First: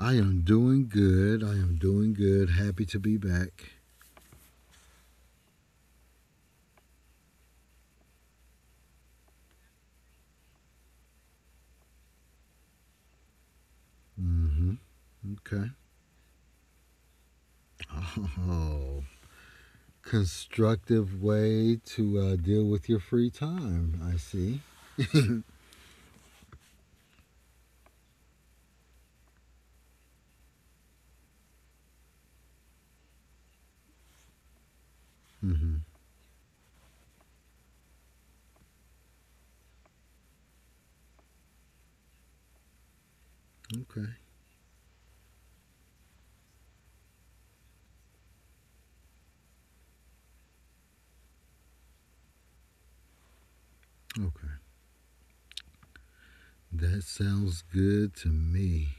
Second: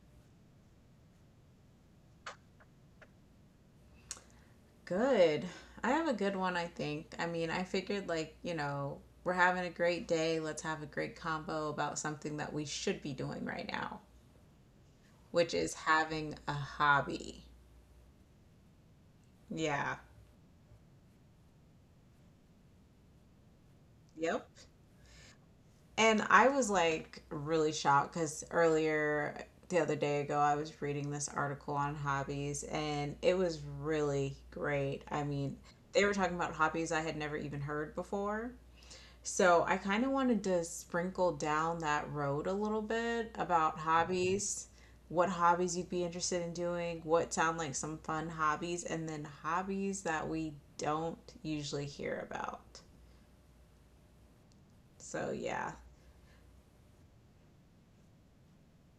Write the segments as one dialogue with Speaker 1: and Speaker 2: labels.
Speaker 1: I am doing good. I am doing good. Happy to be back.
Speaker 2: Good. I have a good one, I think. I mean, I figured, like, you know, we're having a great day. Let's have a great combo about something that we should be doing right now,
Speaker 1: Mm-hmm.
Speaker 2: which
Speaker 1: Okay.
Speaker 2: is having a hobby.
Speaker 1: Oh,
Speaker 2: Yeah.
Speaker 1: constructive way to deal with your free time. I
Speaker 2: Yep.
Speaker 1: see.
Speaker 2: And I was like really shocked because earlier the other day ago, I was reading this article on hobbies and it was really great. I mean,
Speaker 1: Mm-hmm.
Speaker 2: they were talking about hobbies I had never even heard before. So I kind of wanted to sprinkle down that road a little bit about
Speaker 1: Okay.
Speaker 2: hobbies, what hobbies you'd be interested in doing, what sound like some fun hobbies, and then hobbies that we don't usually hear about.
Speaker 1: Okay.
Speaker 2: So yeah.
Speaker 1: That sounds good to me.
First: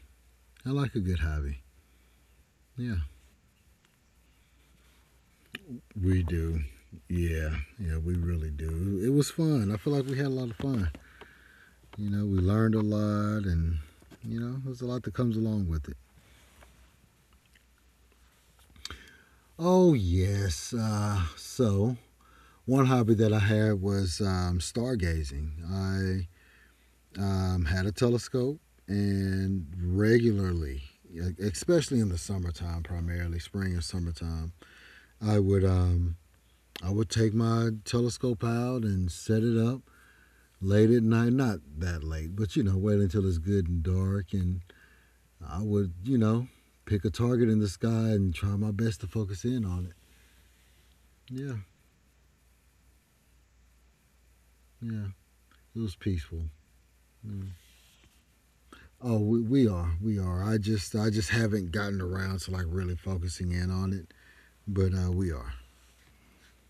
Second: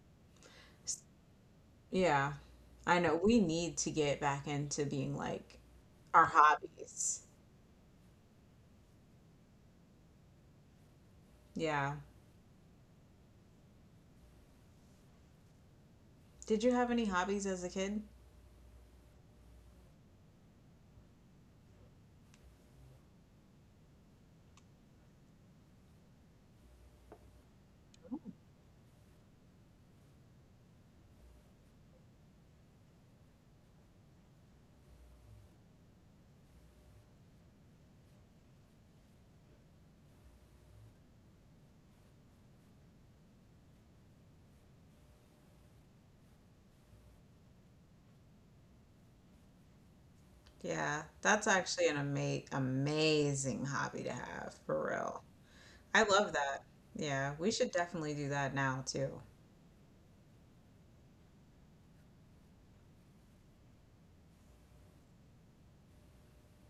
Speaker 1: I like a
Speaker 2: S-
Speaker 1: good hobby.
Speaker 2: Yeah.
Speaker 1: Yeah.
Speaker 2: I know we need to get back into being like
Speaker 1: We
Speaker 2: our
Speaker 1: do.
Speaker 2: hobbies.
Speaker 1: Yeah. Yeah, we really do. It was fun. I feel like we had a lot of fun.
Speaker 2: Yeah.
Speaker 1: You know, we learned a lot and, you know, there's a lot that comes along with it.
Speaker 2: Did you have any hobbies as a kid?
Speaker 1: Oh, yes. One hobby that I had was stargazing. I had a telescope and regularly, like, especially in the summertime, primarily spring and summertime, I would take my telescope out and set it up late at night. Not that late, but you know, wait until it's good and dark, and I would pick a target in the sky and try my best to focus in on it.
Speaker 2: Yeah, that's
Speaker 1: Yeah,
Speaker 2: actually an amazing hobby to have, for
Speaker 1: yeah,
Speaker 2: real.
Speaker 1: it was
Speaker 2: I love
Speaker 1: peaceful.
Speaker 2: that. Yeah,
Speaker 1: Yeah.
Speaker 2: we should definitely do that now
Speaker 1: Oh,
Speaker 2: too.
Speaker 1: we are. I just haven't gotten around to like really focusing in on it, but we are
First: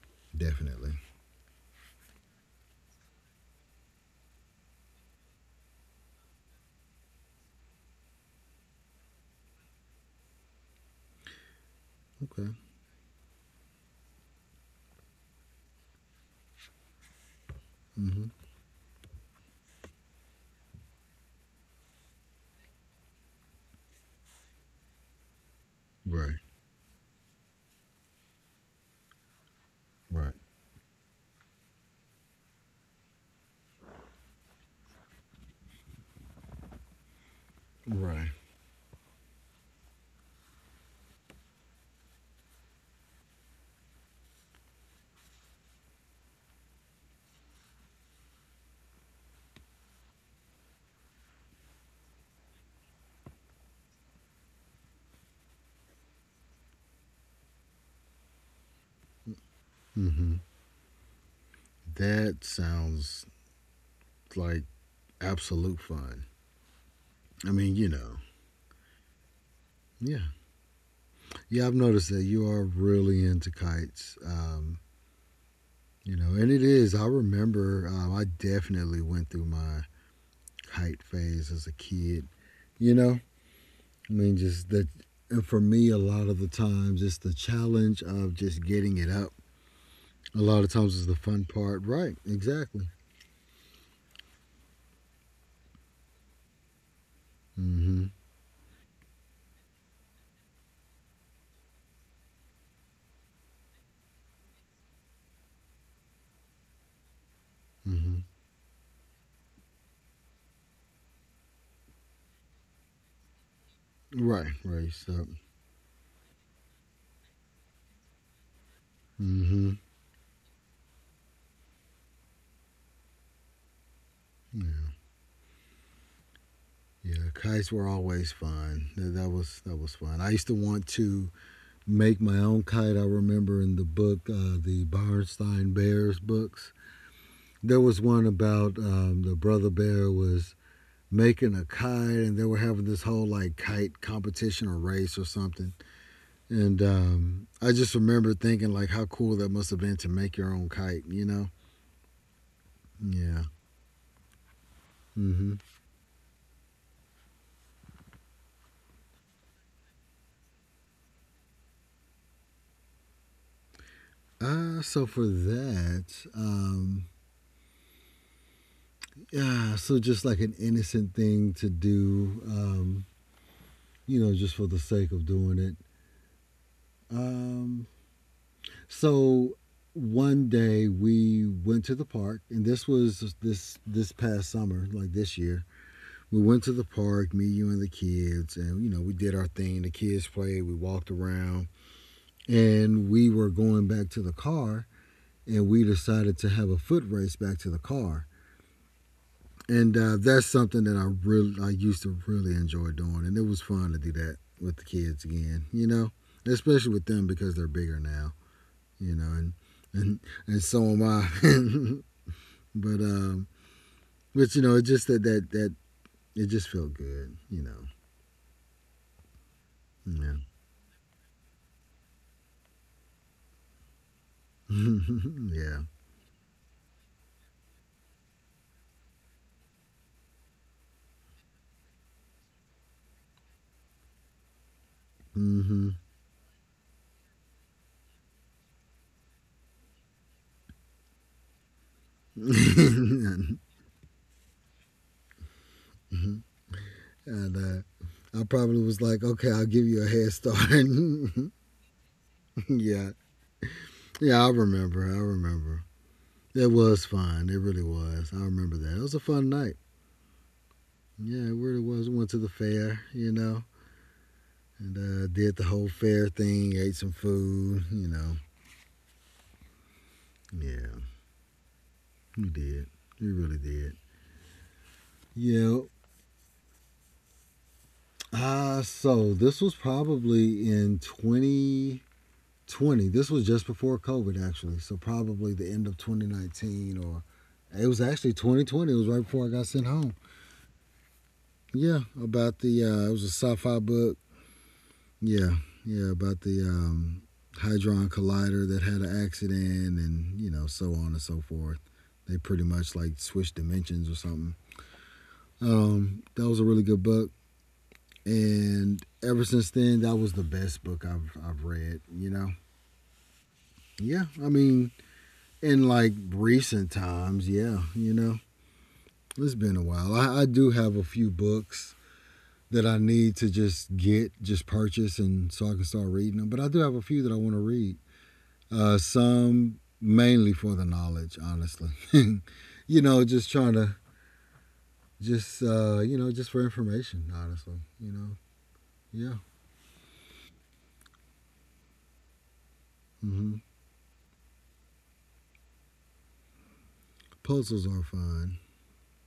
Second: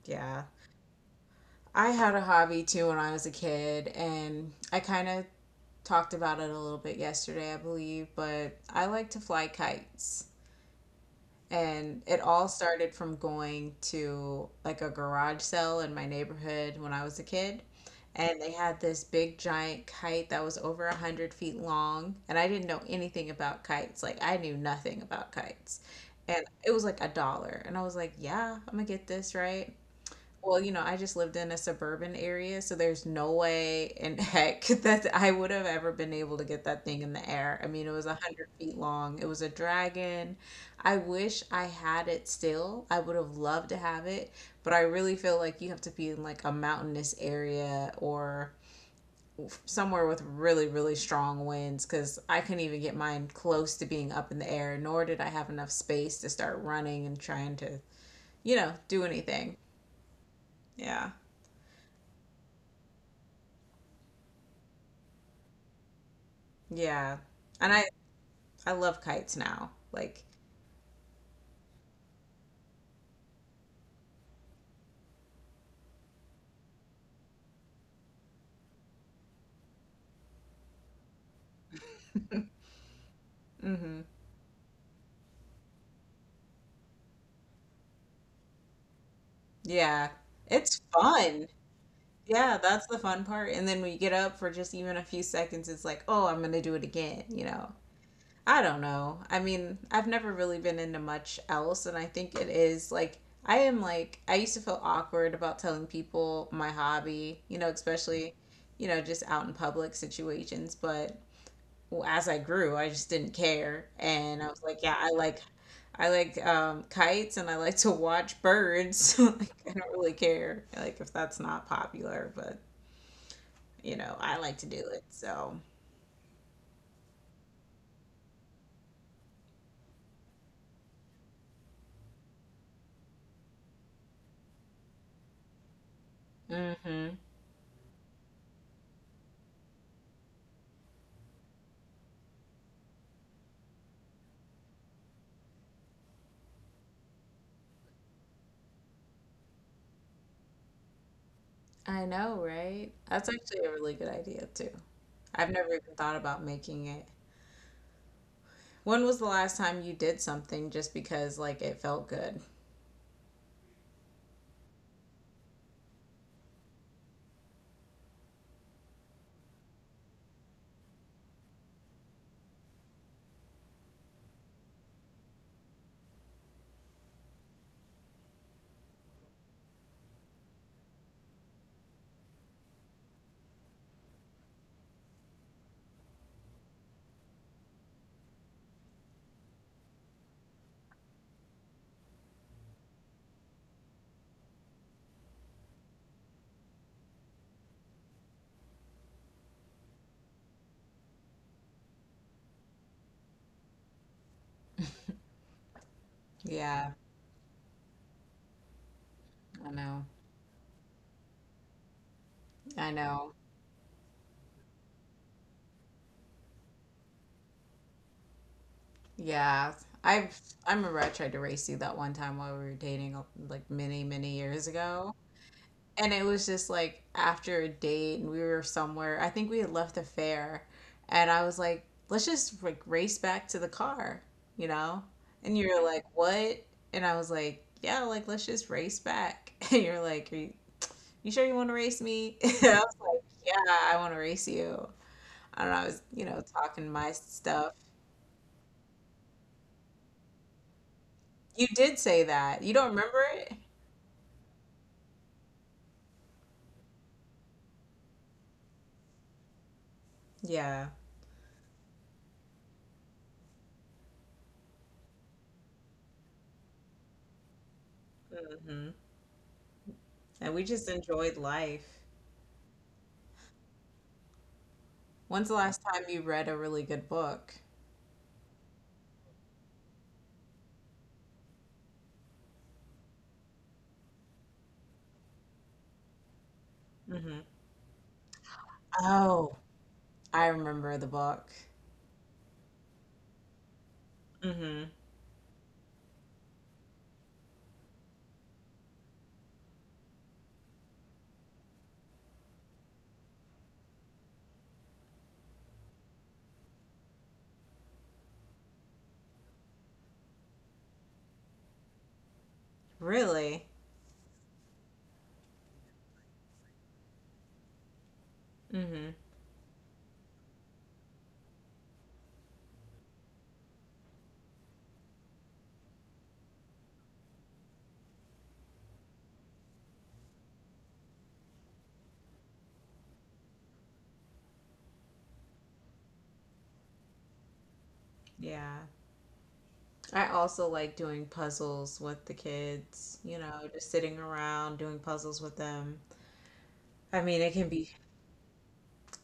Speaker 2: Yeah.
Speaker 1: definitely.
Speaker 2: I had a hobby too when I was a kid, and I kind of talked about it a little bit yesterday, I believe, but I like to fly kites. And it all
Speaker 1: Okay.
Speaker 2: started from going to like a garage sale in my neighborhood when I was a kid.
Speaker 1: Mm-hmm.
Speaker 2: And they had this big giant kite that was over a hundred feet long. And I didn't know anything about kites. Like I knew nothing about kites.
Speaker 1: Right.
Speaker 2: And it was like a dollar. And I was like, yeah, I'm gonna get this, right?
Speaker 1: Right.
Speaker 2: Well, you know, I just lived in a suburban area, so there's no way in heck that I would have ever been able to get that thing in the air. I mean, it was a
Speaker 1: Right.
Speaker 2: hundred feet long. It was a dragon. I wish I had it still. I would have loved to have it, but I really feel like you have to be in like a mountainous area or somewhere with really, really strong winds because I couldn't even get mine close to being up in the air, nor did I have enough space to start running and trying to, you know, do anything.
Speaker 1: Mm-hmm.
Speaker 2: Yeah.
Speaker 1: That sounds like absolute fun.
Speaker 2: Yeah.
Speaker 1: I
Speaker 2: And
Speaker 1: mean,
Speaker 2: I
Speaker 1: you know,
Speaker 2: I love kites now.
Speaker 1: yeah,
Speaker 2: Like,
Speaker 1: yeah. I've noticed that you are really into kites. You know, and it is. I remember. I definitely went through my kite phase as a kid. You know,
Speaker 2: hmm.
Speaker 1: I mean, just that. And for me, a lot of the times, it's the challenge of just getting it up.
Speaker 2: Yeah.
Speaker 1: A lot of
Speaker 2: It's
Speaker 1: times, it's the fun
Speaker 2: fun.
Speaker 1: part. Right.
Speaker 2: Yeah, that's
Speaker 1: Exactly.
Speaker 2: the fun part. And then when you get up for just even a few seconds, it's like, oh, I'm gonna do it again, you know.
Speaker 1: Mm-hmm.
Speaker 2: I don't know. I mean, I've never really been into much else, and I think it is like I am like I used to feel awkward about telling people my hobby, you know,
Speaker 1: Mm-hmm.
Speaker 2: especially, you know, just out in public situations, but well, as I grew, I just didn't care. And I
Speaker 1: Right.
Speaker 2: was like,
Speaker 1: Right.
Speaker 2: yeah, I
Speaker 1: So.
Speaker 2: like I like um, kites and I like to watch birds. Like, I
Speaker 1: Mm-hmm.
Speaker 2: don't really care like if that's not popular, but you know, I like to do
Speaker 1: Yeah.
Speaker 2: it. So,
Speaker 1: Yeah. Kites were always fun. That was fun. I used to want to make my own kite. I remember in the book, the Bernstein Bears books.
Speaker 2: mhm.
Speaker 1: There was one about the brother bear was making a kite and they were having this whole like kite competition or race or something and I just remember thinking like how cool that must have been to make your own kite you know
Speaker 2: I know, right? That's
Speaker 1: yeah
Speaker 2: actually a really good idea too. I've
Speaker 1: mm-hmm
Speaker 2: never even thought about making it. When was the last time you did something just because like it felt good?
Speaker 1: so for that um, yeah so just like an innocent thing to do you know just for the sake of doing it um, so one day we went to the park and this was this past summer like this year we went to the park, me, you, and the kids, and you know, we did our thing. The kids played, we walked around, and we were going back to the car, and we decided to have a foot race back to the car. And that's something that I used to really enjoy doing, and it was fun to do that with the kids again, you know,
Speaker 2: Yeah,
Speaker 1: especially with them because they're bigger now, you know,
Speaker 2: I know.
Speaker 1: and and so am I.
Speaker 2: I
Speaker 1: But
Speaker 2: know.
Speaker 1: you know, it just that it just felt good, you
Speaker 2: Yeah.
Speaker 1: know.
Speaker 2: I've I remember I tried to race you that one time while we were dating like many, many years
Speaker 1: Yeah,
Speaker 2: ago.
Speaker 1: yeah.
Speaker 2: And it was just like after a date and we were somewhere. I think we had left the fair and I was like, "Let's just like race back to the car," you know? And you were
Speaker 1: Mm-hmm.
Speaker 2: like, "What?" And I was like, "Yeah, like let's just race back." And you're like, you sure you want to race me?" And I was like,
Speaker 1: And,
Speaker 2: "Yeah, I want to race you." I don't know, I was, you know, talking my stuff.
Speaker 1: uh, I probably was like, okay, I'll give you a head start.
Speaker 2: You did say that. You don't
Speaker 1: Yeah,
Speaker 2: remember it?
Speaker 1: yeah, I remember. I remember. It was fun. It really was. I remember that. It was a fun night.
Speaker 2: Yeah.
Speaker 1: Yeah, it really was. We went to the fair, you know, and did the whole fair thing. Ate some food, you know.
Speaker 2: Hmm. And we just
Speaker 1: Yeah,
Speaker 2: enjoyed life.
Speaker 1: we did. We really did.
Speaker 2: When's the last
Speaker 1: Yeah.
Speaker 2: time you read a really good book?
Speaker 1: So this was probably in 20. This was just before COVID, actually. So probably the end of 2019, or
Speaker 2: Hmm.
Speaker 1: it was actually 2020. It was right before I
Speaker 2: Oh,
Speaker 1: got sent home.
Speaker 2: I remember the book.
Speaker 1: Yeah, about the, it was a sci fi book.
Speaker 2: Hmm.
Speaker 1: Yeah, yeah, about the hadron Collider that had an accident and, you know, so on and so forth. They pretty much like switched dimensions or something. That was a really good book. And ever since then, that was the best book I've read, you know?
Speaker 2: Really?
Speaker 1: Yeah, I mean, in like recent times, yeah, you know,
Speaker 2: Hmm.
Speaker 1: it's been a while. I do have a few books that I need to just get, just purchase, and so I can start reading them. But I do have a few that I want to read. Some mainly for the knowledge, honestly. You know, just trying to just you know just for information, honestly. You know,
Speaker 2: Yeah.
Speaker 1: yeah.
Speaker 2: I also like doing puzzles with the kids, you
Speaker 1: Hmm.
Speaker 2: know, just sitting around doing puzzles with them. I mean, it can
Speaker 1: Puzzles
Speaker 2: be,
Speaker 1: are fun.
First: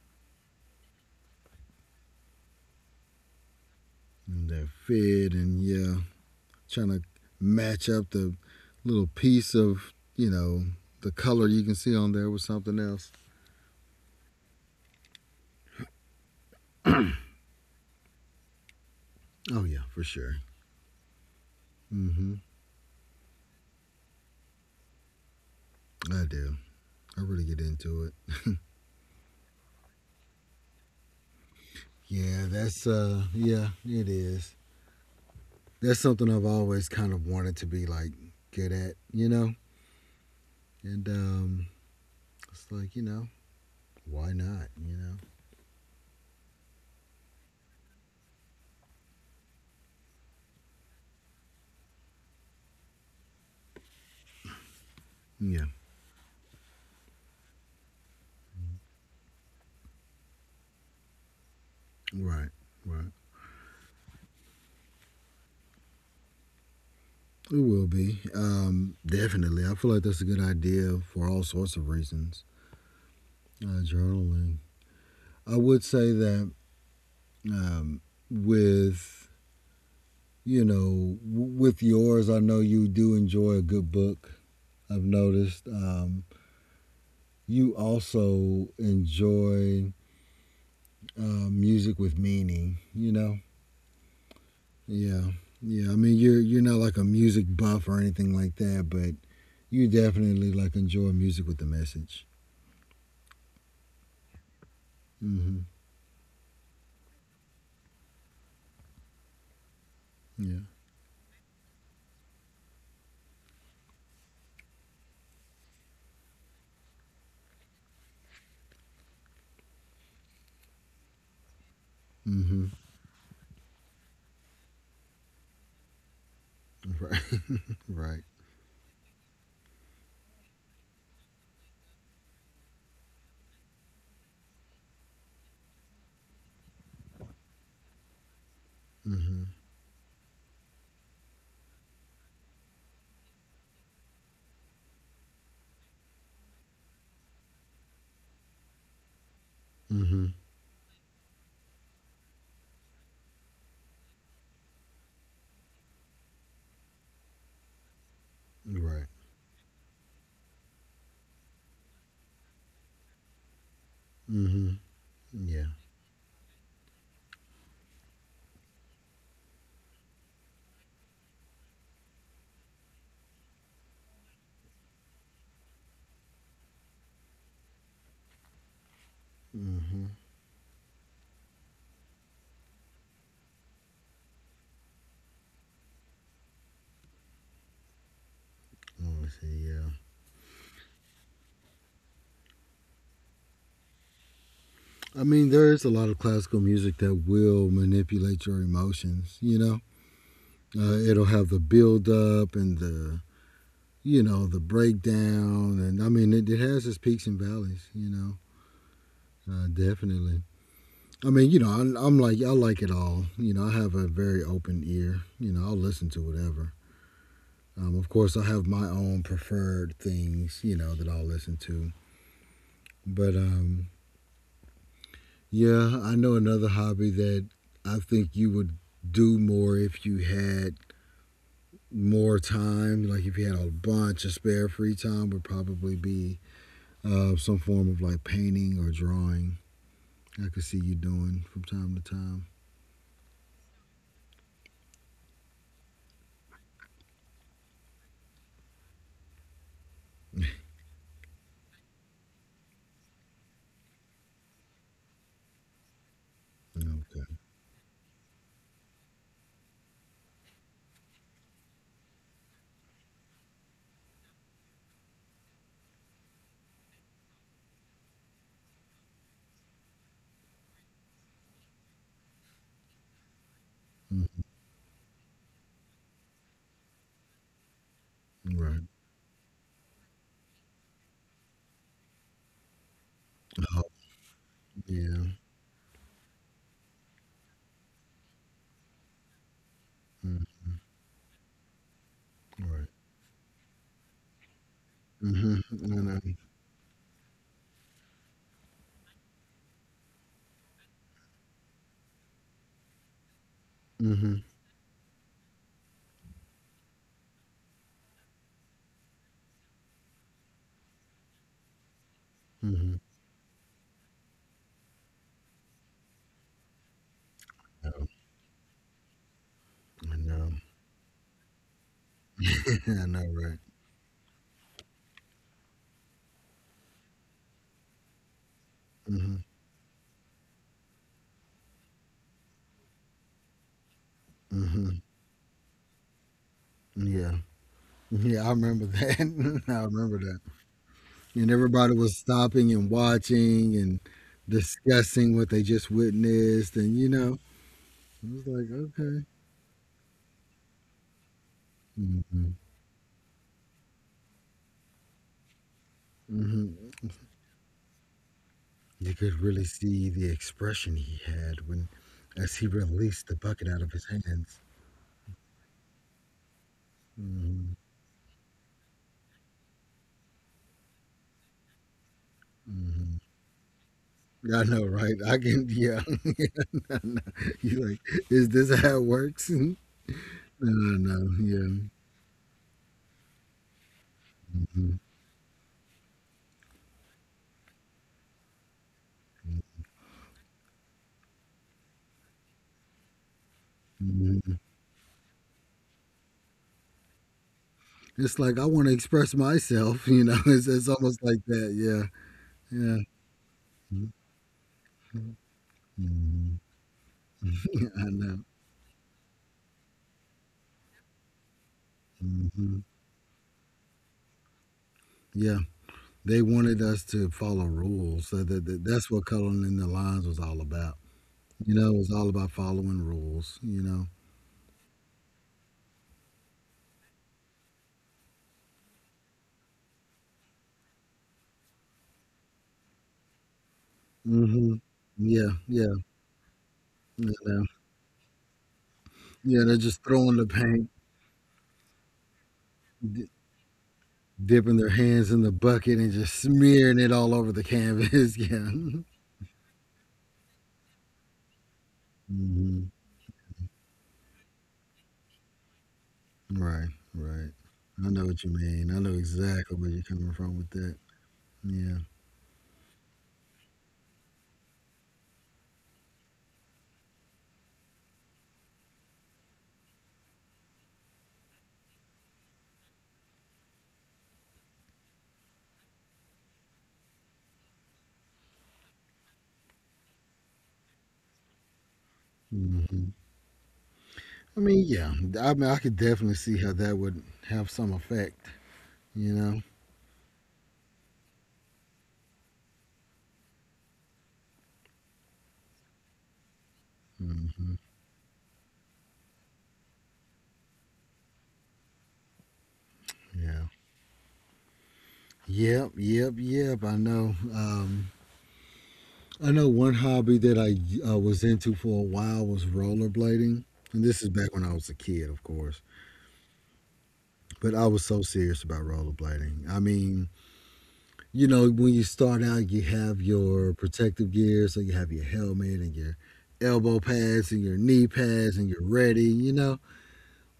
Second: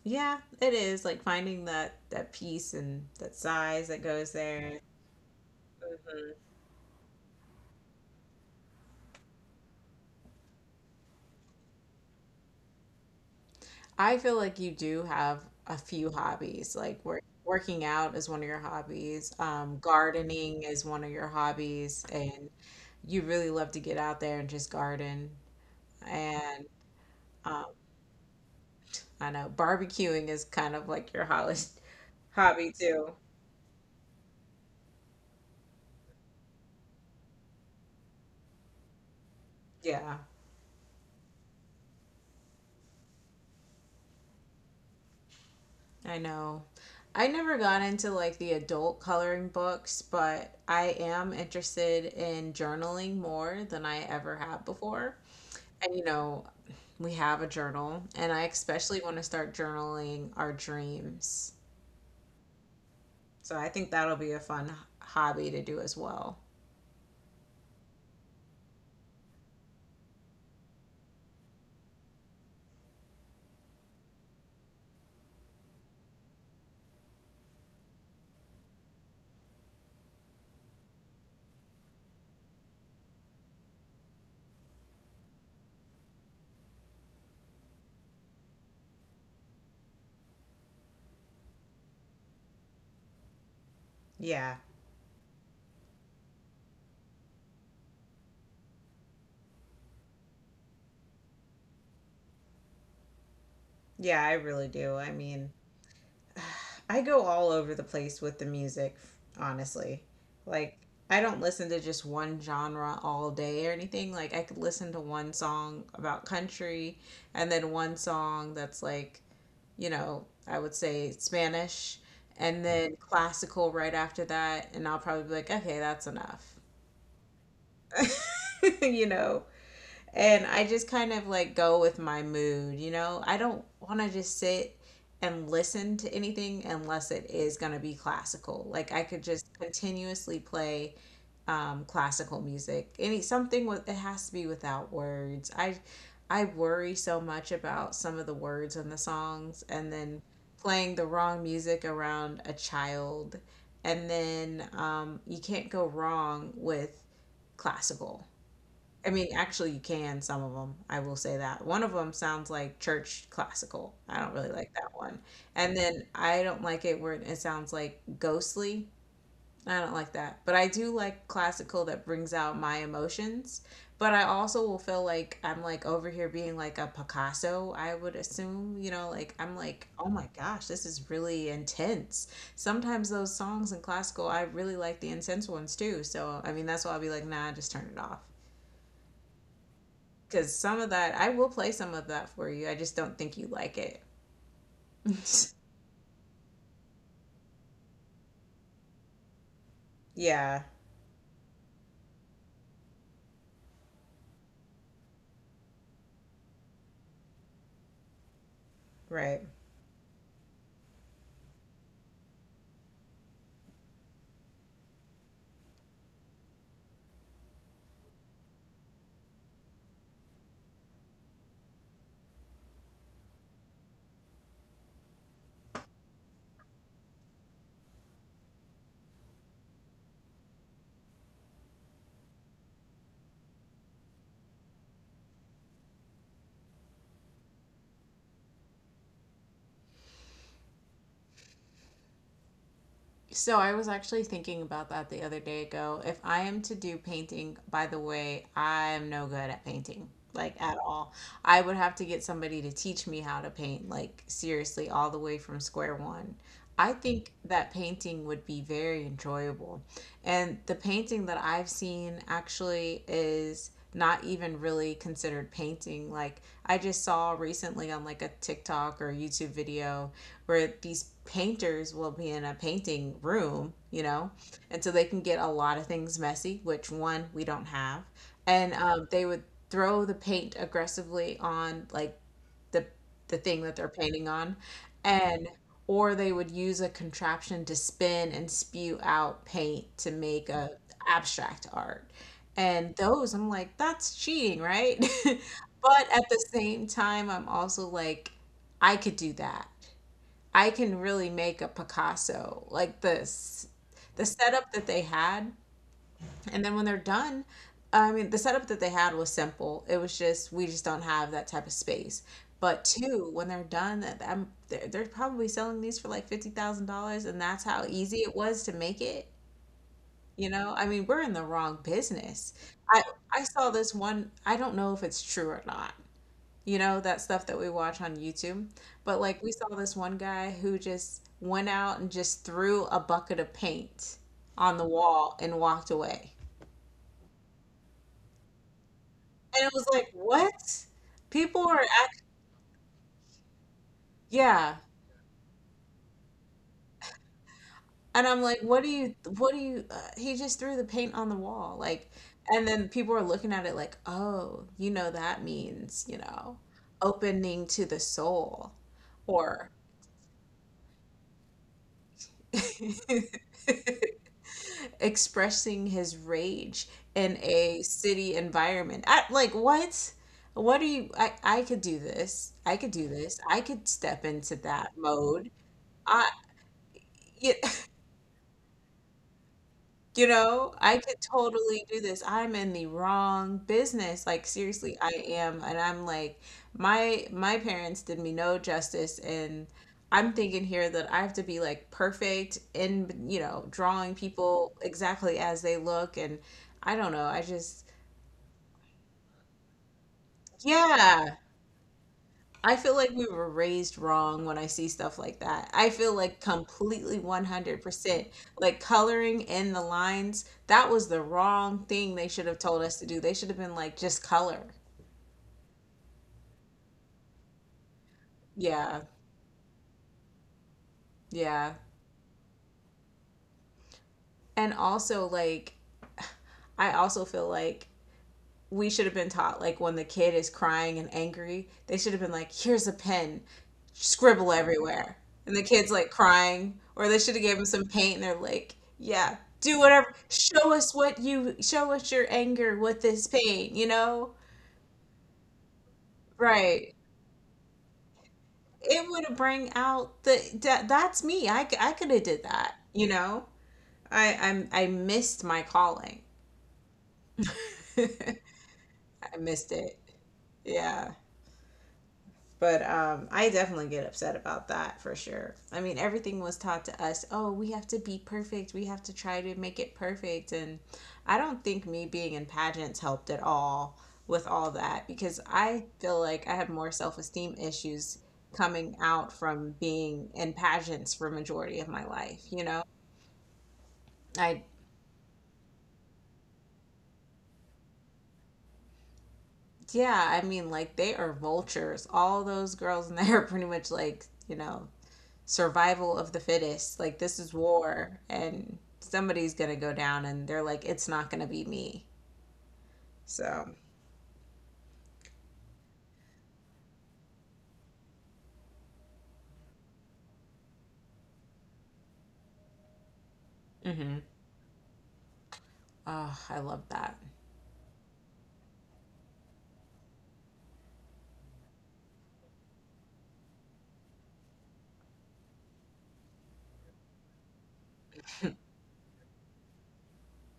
Speaker 2: yeah, it is like finding that piece and that size that goes
Speaker 1: And they're
Speaker 2: there.
Speaker 1: fit, and yeah, trying to match up the little piece of you know the color you can see on there with something else.
Speaker 2: I feel like you do have a few hobbies. Like work, working out is one of your hobbies.
Speaker 1: Oh yeah, for sure.
Speaker 2: Gardening is one of your hobbies,
Speaker 1: Mm-hmm.
Speaker 2: and you really love to get out there and just garden.
Speaker 1: I do.
Speaker 2: And
Speaker 1: I really get
Speaker 2: um,
Speaker 1: into it.
Speaker 2: I know barbecuing is kind of like your
Speaker 1: Yeah,
Speaker 2: hobby
Speaker 1: that's
Speaker 2: too.
Speaker 1: uh, yeah, it is. That's something I've always kind of wanted to be like good at, you know.
Speaker 2: Yeah,
Speaker 1: And it's like you know, why not, you know?
Speaker 2: I know. I never got into like the adult coloring books, but I am interested in journaling more than I ever have before.
Speaker 1: Yeah,
Speaker 2: And you know, we have a journal, and I especially want to start journaling our dreams.
Speaker 1: right, right.
Speaker 2: So I think that'll be a fun hobby to do as well.
Speaker 1: It will be definitely. I feel like that's a good idea for all sorts of reasons. Journaling. I would say that um, with you know with yours I know you do enjoy a good book I've noticed you also enjoy music with meaning you know
Speaker 2: Yeah.
Speaker 1: yeah yeah I mean you're not like a music buff or anything like that but you definitely like enjoy music with the message
Speaker 2: Yeah, I really do. I mean,
Speaker 1: mm-hmm
Speaker 2: I go all over the place with the music, honestly.
Speaker 1: yeah
Speaker 2: Like, I don't listen to just one genre all day or anything. Like I could listen to one song about country and then one song that's like you know, I would say Spanish, and
Speaker 1: mm-hmm
Speaker 2: then classical right after that, and I'll probably be like, okay, that's enough,
Speaker 1: right right
Speaker 2: you know. And I just kind of like go with my mood, you know. I don't want to just sit and listen to anything unless it is going to be classical. Like I could
Speaker 1: mm-hmm
Speaker 2: just continuously play classical music. Any something with it has to be without words. I worry so much about some of the words in the songs, and then
Speaker 1: mm-hmm
Speaker 2: playing the wrong music around a child, and then you can't go wrong with classical.
Speaker 1: right
Speaker 2: I mean, actually, you can some of them. I will say that one of them sounds like church classical. I don't really
Speaker 1: mm-hmm
Speaker 2: like that one,
Speaker 1: yeah
Speaker 2: and then I don't like it where it sounds like ghostly. I don't like that. But I do like classical that brings out my emotions. But I also will feel like I'm like over here being like a Picasso, I would assume. You know, like I'm like,
Speaker 1: mm-hmm
Speaker 2: oh my gosh, this is really intense. Sometimes those songs in classical, I really like the intense ones too. So, I mean, that's why I'll be like, nah, just turn it off.
Speaker 1: let me see yeah.
Speaker 2: Because some of that, I will play some of that for you. I just don't think you like it.
Speaker 1: I mean, there is a lot of classical music that will manipulate your emotions, you know?
Speaker 2: Yeah,
Speaker 1: It'll have the build up and you know, the breakdown. And I mean, it has its peaks and valleys, you know?
Speaker 2: right.
Speaker 1: Definitely. I mean, you know, I'm like, I like it all. You know, I have a very open ear. You know, I'll listen to whatever. Of course, I have my own preferred things, you know, that I'll listen to. But yeah, I know another hobby that I think you would do more if you had more time, like if you had a bunch of spare free time, would probably be some form of like painting or drawing. I could see you doing from time to time.
Speaker 2: So I was actually thinking about that the other day ago. If I am to do painting, by the way, I'm no good at painting, like at all. I would have to get somebody to teach me how to paint, like seriously, all the way from square one. I
Speaker 1: Okay.
Speaker 2: think that painting would be very enjoyable. And the painting that I've seen actually is not even really considered painting. Like I just saw recently on like a TikTok or YouTube video where these painters will be in a painting room, you
Speaker 1: Mm,
Speaker 2: know, and so they can get a lot of things messy, which one we don't have, and
Speaker 1: right.
Speaker 2: they would throw the paint aggressively on like the the thing that
Speaker 1: Oh,
Speaker 2: they're painting on,
Speaker 1: yeah.
Speaker 2: and or they would use a contraption to spin and spew out paint to
Speaker 1: Mm,
Speaker 2: make a abstract art.
Speaker 1: right.
Speaker 2: And those, I'm like, that's cheating, right?
Speaker 1: Mhm. I
Speaker 2: But
Speaker 1: know.
Speaker 2: at the same time, I'm also like, I could do that. I can really make a Picasso like this the
Speaker 1: Mhm.
Speaker 2: setup that they had and then when they're done I mean the setup that they had was simple it was just we just don't have that type of space but
Speaker 1: Mhm.
Speaker 2: two when they're done that they're probably selling these for like $50,000 and that's how
Speaker 1: Oh,
Speaker 2: easy it was to make it,
Speaker 1: I
Speaker 2: you
Speaker 1: know.
Speaker 2: know. I mean we're in the wrong business. I
Speaker 1: I know.
Speaker 2: I
Speaker 1: Right.
Speaker 2: saw this one I don't know if it's true or not, you know, that stuff that we watch on YouTube. But
Speaker 1: Mhm.
Speaker 2: like we saw this one guy who just went out and just threw a bucket of paint on the
Speaker 1: Mhm.
Speaker 2: wall and walked away.
Speaker 1: Yeah. Yeah. I remember that.
Speaker 2: And it
Speaker 1: I
Speaker 2: was like,
Speaker 1: remember that.
Speaker 2: what?
Speaker 1: And
Speaker 2: People are
Speaker 1: everybody was
Speaker 2: act
Speaker 1: stopping and watching and
Speaker 2: Yeah.
Speaker 1: discussing what they just witnessed, and you know.
Speaker 2: And
Speaker 1: I
Speaker 2: I'm
Speaker 1: was
Speaker 2: like,
Speaker 1: like,
Speaker 2: what do you
Speaker 1: okay.
Speaker 2: what do you uh, he just threw the paint on the wall. Like
Speaker 1: Hmm.
Speaker 2: and then people are looking at it like, "Oh, you know that means, you know,
Speaker 1: Hmm.
Speaker 2: opening to the soul."
Speaker 1: You could really
Speaker 2: Or
Speaker 1: see the expression he had when, as he released the bucket out of his hands.
Speaker 2: expressing his rage in
Speaker 1: Hmm.
Speaker 2: a city environment. I, like what? What are you? I could do this. I could do
Speaker 1: Hmm.
Speaker 2: this. I could step into
Speaker 1: I know,
Speaker 2: that
Speaker 1: right? I
Speaker 2: mode.
Speaker 1: can, yeah.
Speaker 2: I
Speaker 1: Yeah. No, no.
Speaker 2: you,
Speaker 1: You like, is this how it works? no,
Speaker 2: you know I
Speaker 1: no,
Speaker 2: could
Speaker 1: no, yeah.
Speaker 2: totally do this. I'm in the wrong business. Like
Speaker 1: Hmm.
Speaker 2: seriously, I am, and I'm like my parents did me no justice. And I'm thinking here that I have to be like perfect in, you know, drawing
Speaker 1: Hmm.
Speaker 2: people exactly as they look and I don't know. I just.
Speaker 1: It's like I want to express myself. You know, it's almost
Speaker 2: Yeah,
Speaker 1: like that. Yeah,
Speaker 2: I feel
Speaker 1: yeah.
Speaker 2: like we were raised
Speaker 1: Hmm.
Speaker 2: wrong when I see stuff like that. I feel like completely
Speaker 1: I
Speaker 2: 100%.
Speaker 1: know.
Speaker 2: Like coloring in the lines, that was the wrong thing they should have
Speaker 1: Hmm.
Speaker 2: told us to do. They should have been like, just color.
Speaker 1: Yeah. They wanted us to follow rules. So that, that
Speaker 2: Yeah,
Speaker 1: that's what coloring in the lines was all about.
Speaker 2: yeah.
Speaker 1: You know, it was all about following rules. You know.
Speaker 2: And also, like, I also feel like we should have been taught like when the kid is crying and angry, they should have been like, "Here's a pen, scribble
Speaker 1: Hmm.
Speaker 2: everywhere."
Speaker 1: Yeah,
Speaker 2: And the kid's
Speaker 1: yeah,
Speaker 2: like crying, or they should
Speaker 1: you
Speaker 2: have gave
Speaker 1: know.
Speaker 2: him some paint and they're like, "Yeah,
Speaker 1: Yeah. They're
Speaker 2: do
Speaker 1: just
Speaker 2: whatever.
Speaker 1: throwing the
Speaker 2: Show
Speaker 1: paint,
Speaker 2: us what you show us your anger with this
Speaker 1: di-
Speaker 2: paint, you know?"
Speaker 1: dipping their hands in the bucket, and just
Speaker 2: Right.
Speaker 1: smearing it all over the canvas. Yeah.
Speaker 2: It would have bring out that's me. I could have did that,
Speaker 1: Hmm.
Speaker 2: you know? I missed my calling.
Speaker 1: Right, right. I know what you
Speaker 2: I
Speaker 1: mean. I know
Speaker 2: missed
Speaker 1: exactly where
Speaker 2: it.
Speaker 1: you're coming from with that.
Speaker 2: Yeah.
Speaker 1: Yeah.
Speaker 2: But I definitely get upset about that for sure. I mean, everything was taught to us oh, we have to be perfect. We have to try to make it perfect. And I don't think me being in pageants helped at all with all that because I feel like I have more self esteem issues coming out from being in pageants for majority of my life, you know?
Speaker 1: Hmm.
Speaker 2: I
Speaker 1: I mean, yeah. I mean, I could definitely see how that would have some effect. You know.
Speaker 2: yeah, I mean like they are vultures. All those girls in there are pretty much like, you know, survival of the fittest. Like this is
Speaker 1: Hmm.
Speaker 2: war and somebody's going to go down and they're like it's not going to be me.
Speaker 1: Yeah.
Speaker 2: So,
Speaker 1: Yep. Yep. Yep. I know. I know one hobby that I was into for a while was rollerblading, and this
Speaker 2: mhm.
Speaker 1: is back when I was a kid, of course.
Speaker 2: Oh, I love that.
Speaker 1: But I was so serious about rollerblading. I mean, you know, when you start out, you have your protective gear, so you have your helmet and your elbow pads and your knee pads, and you're ready, you know.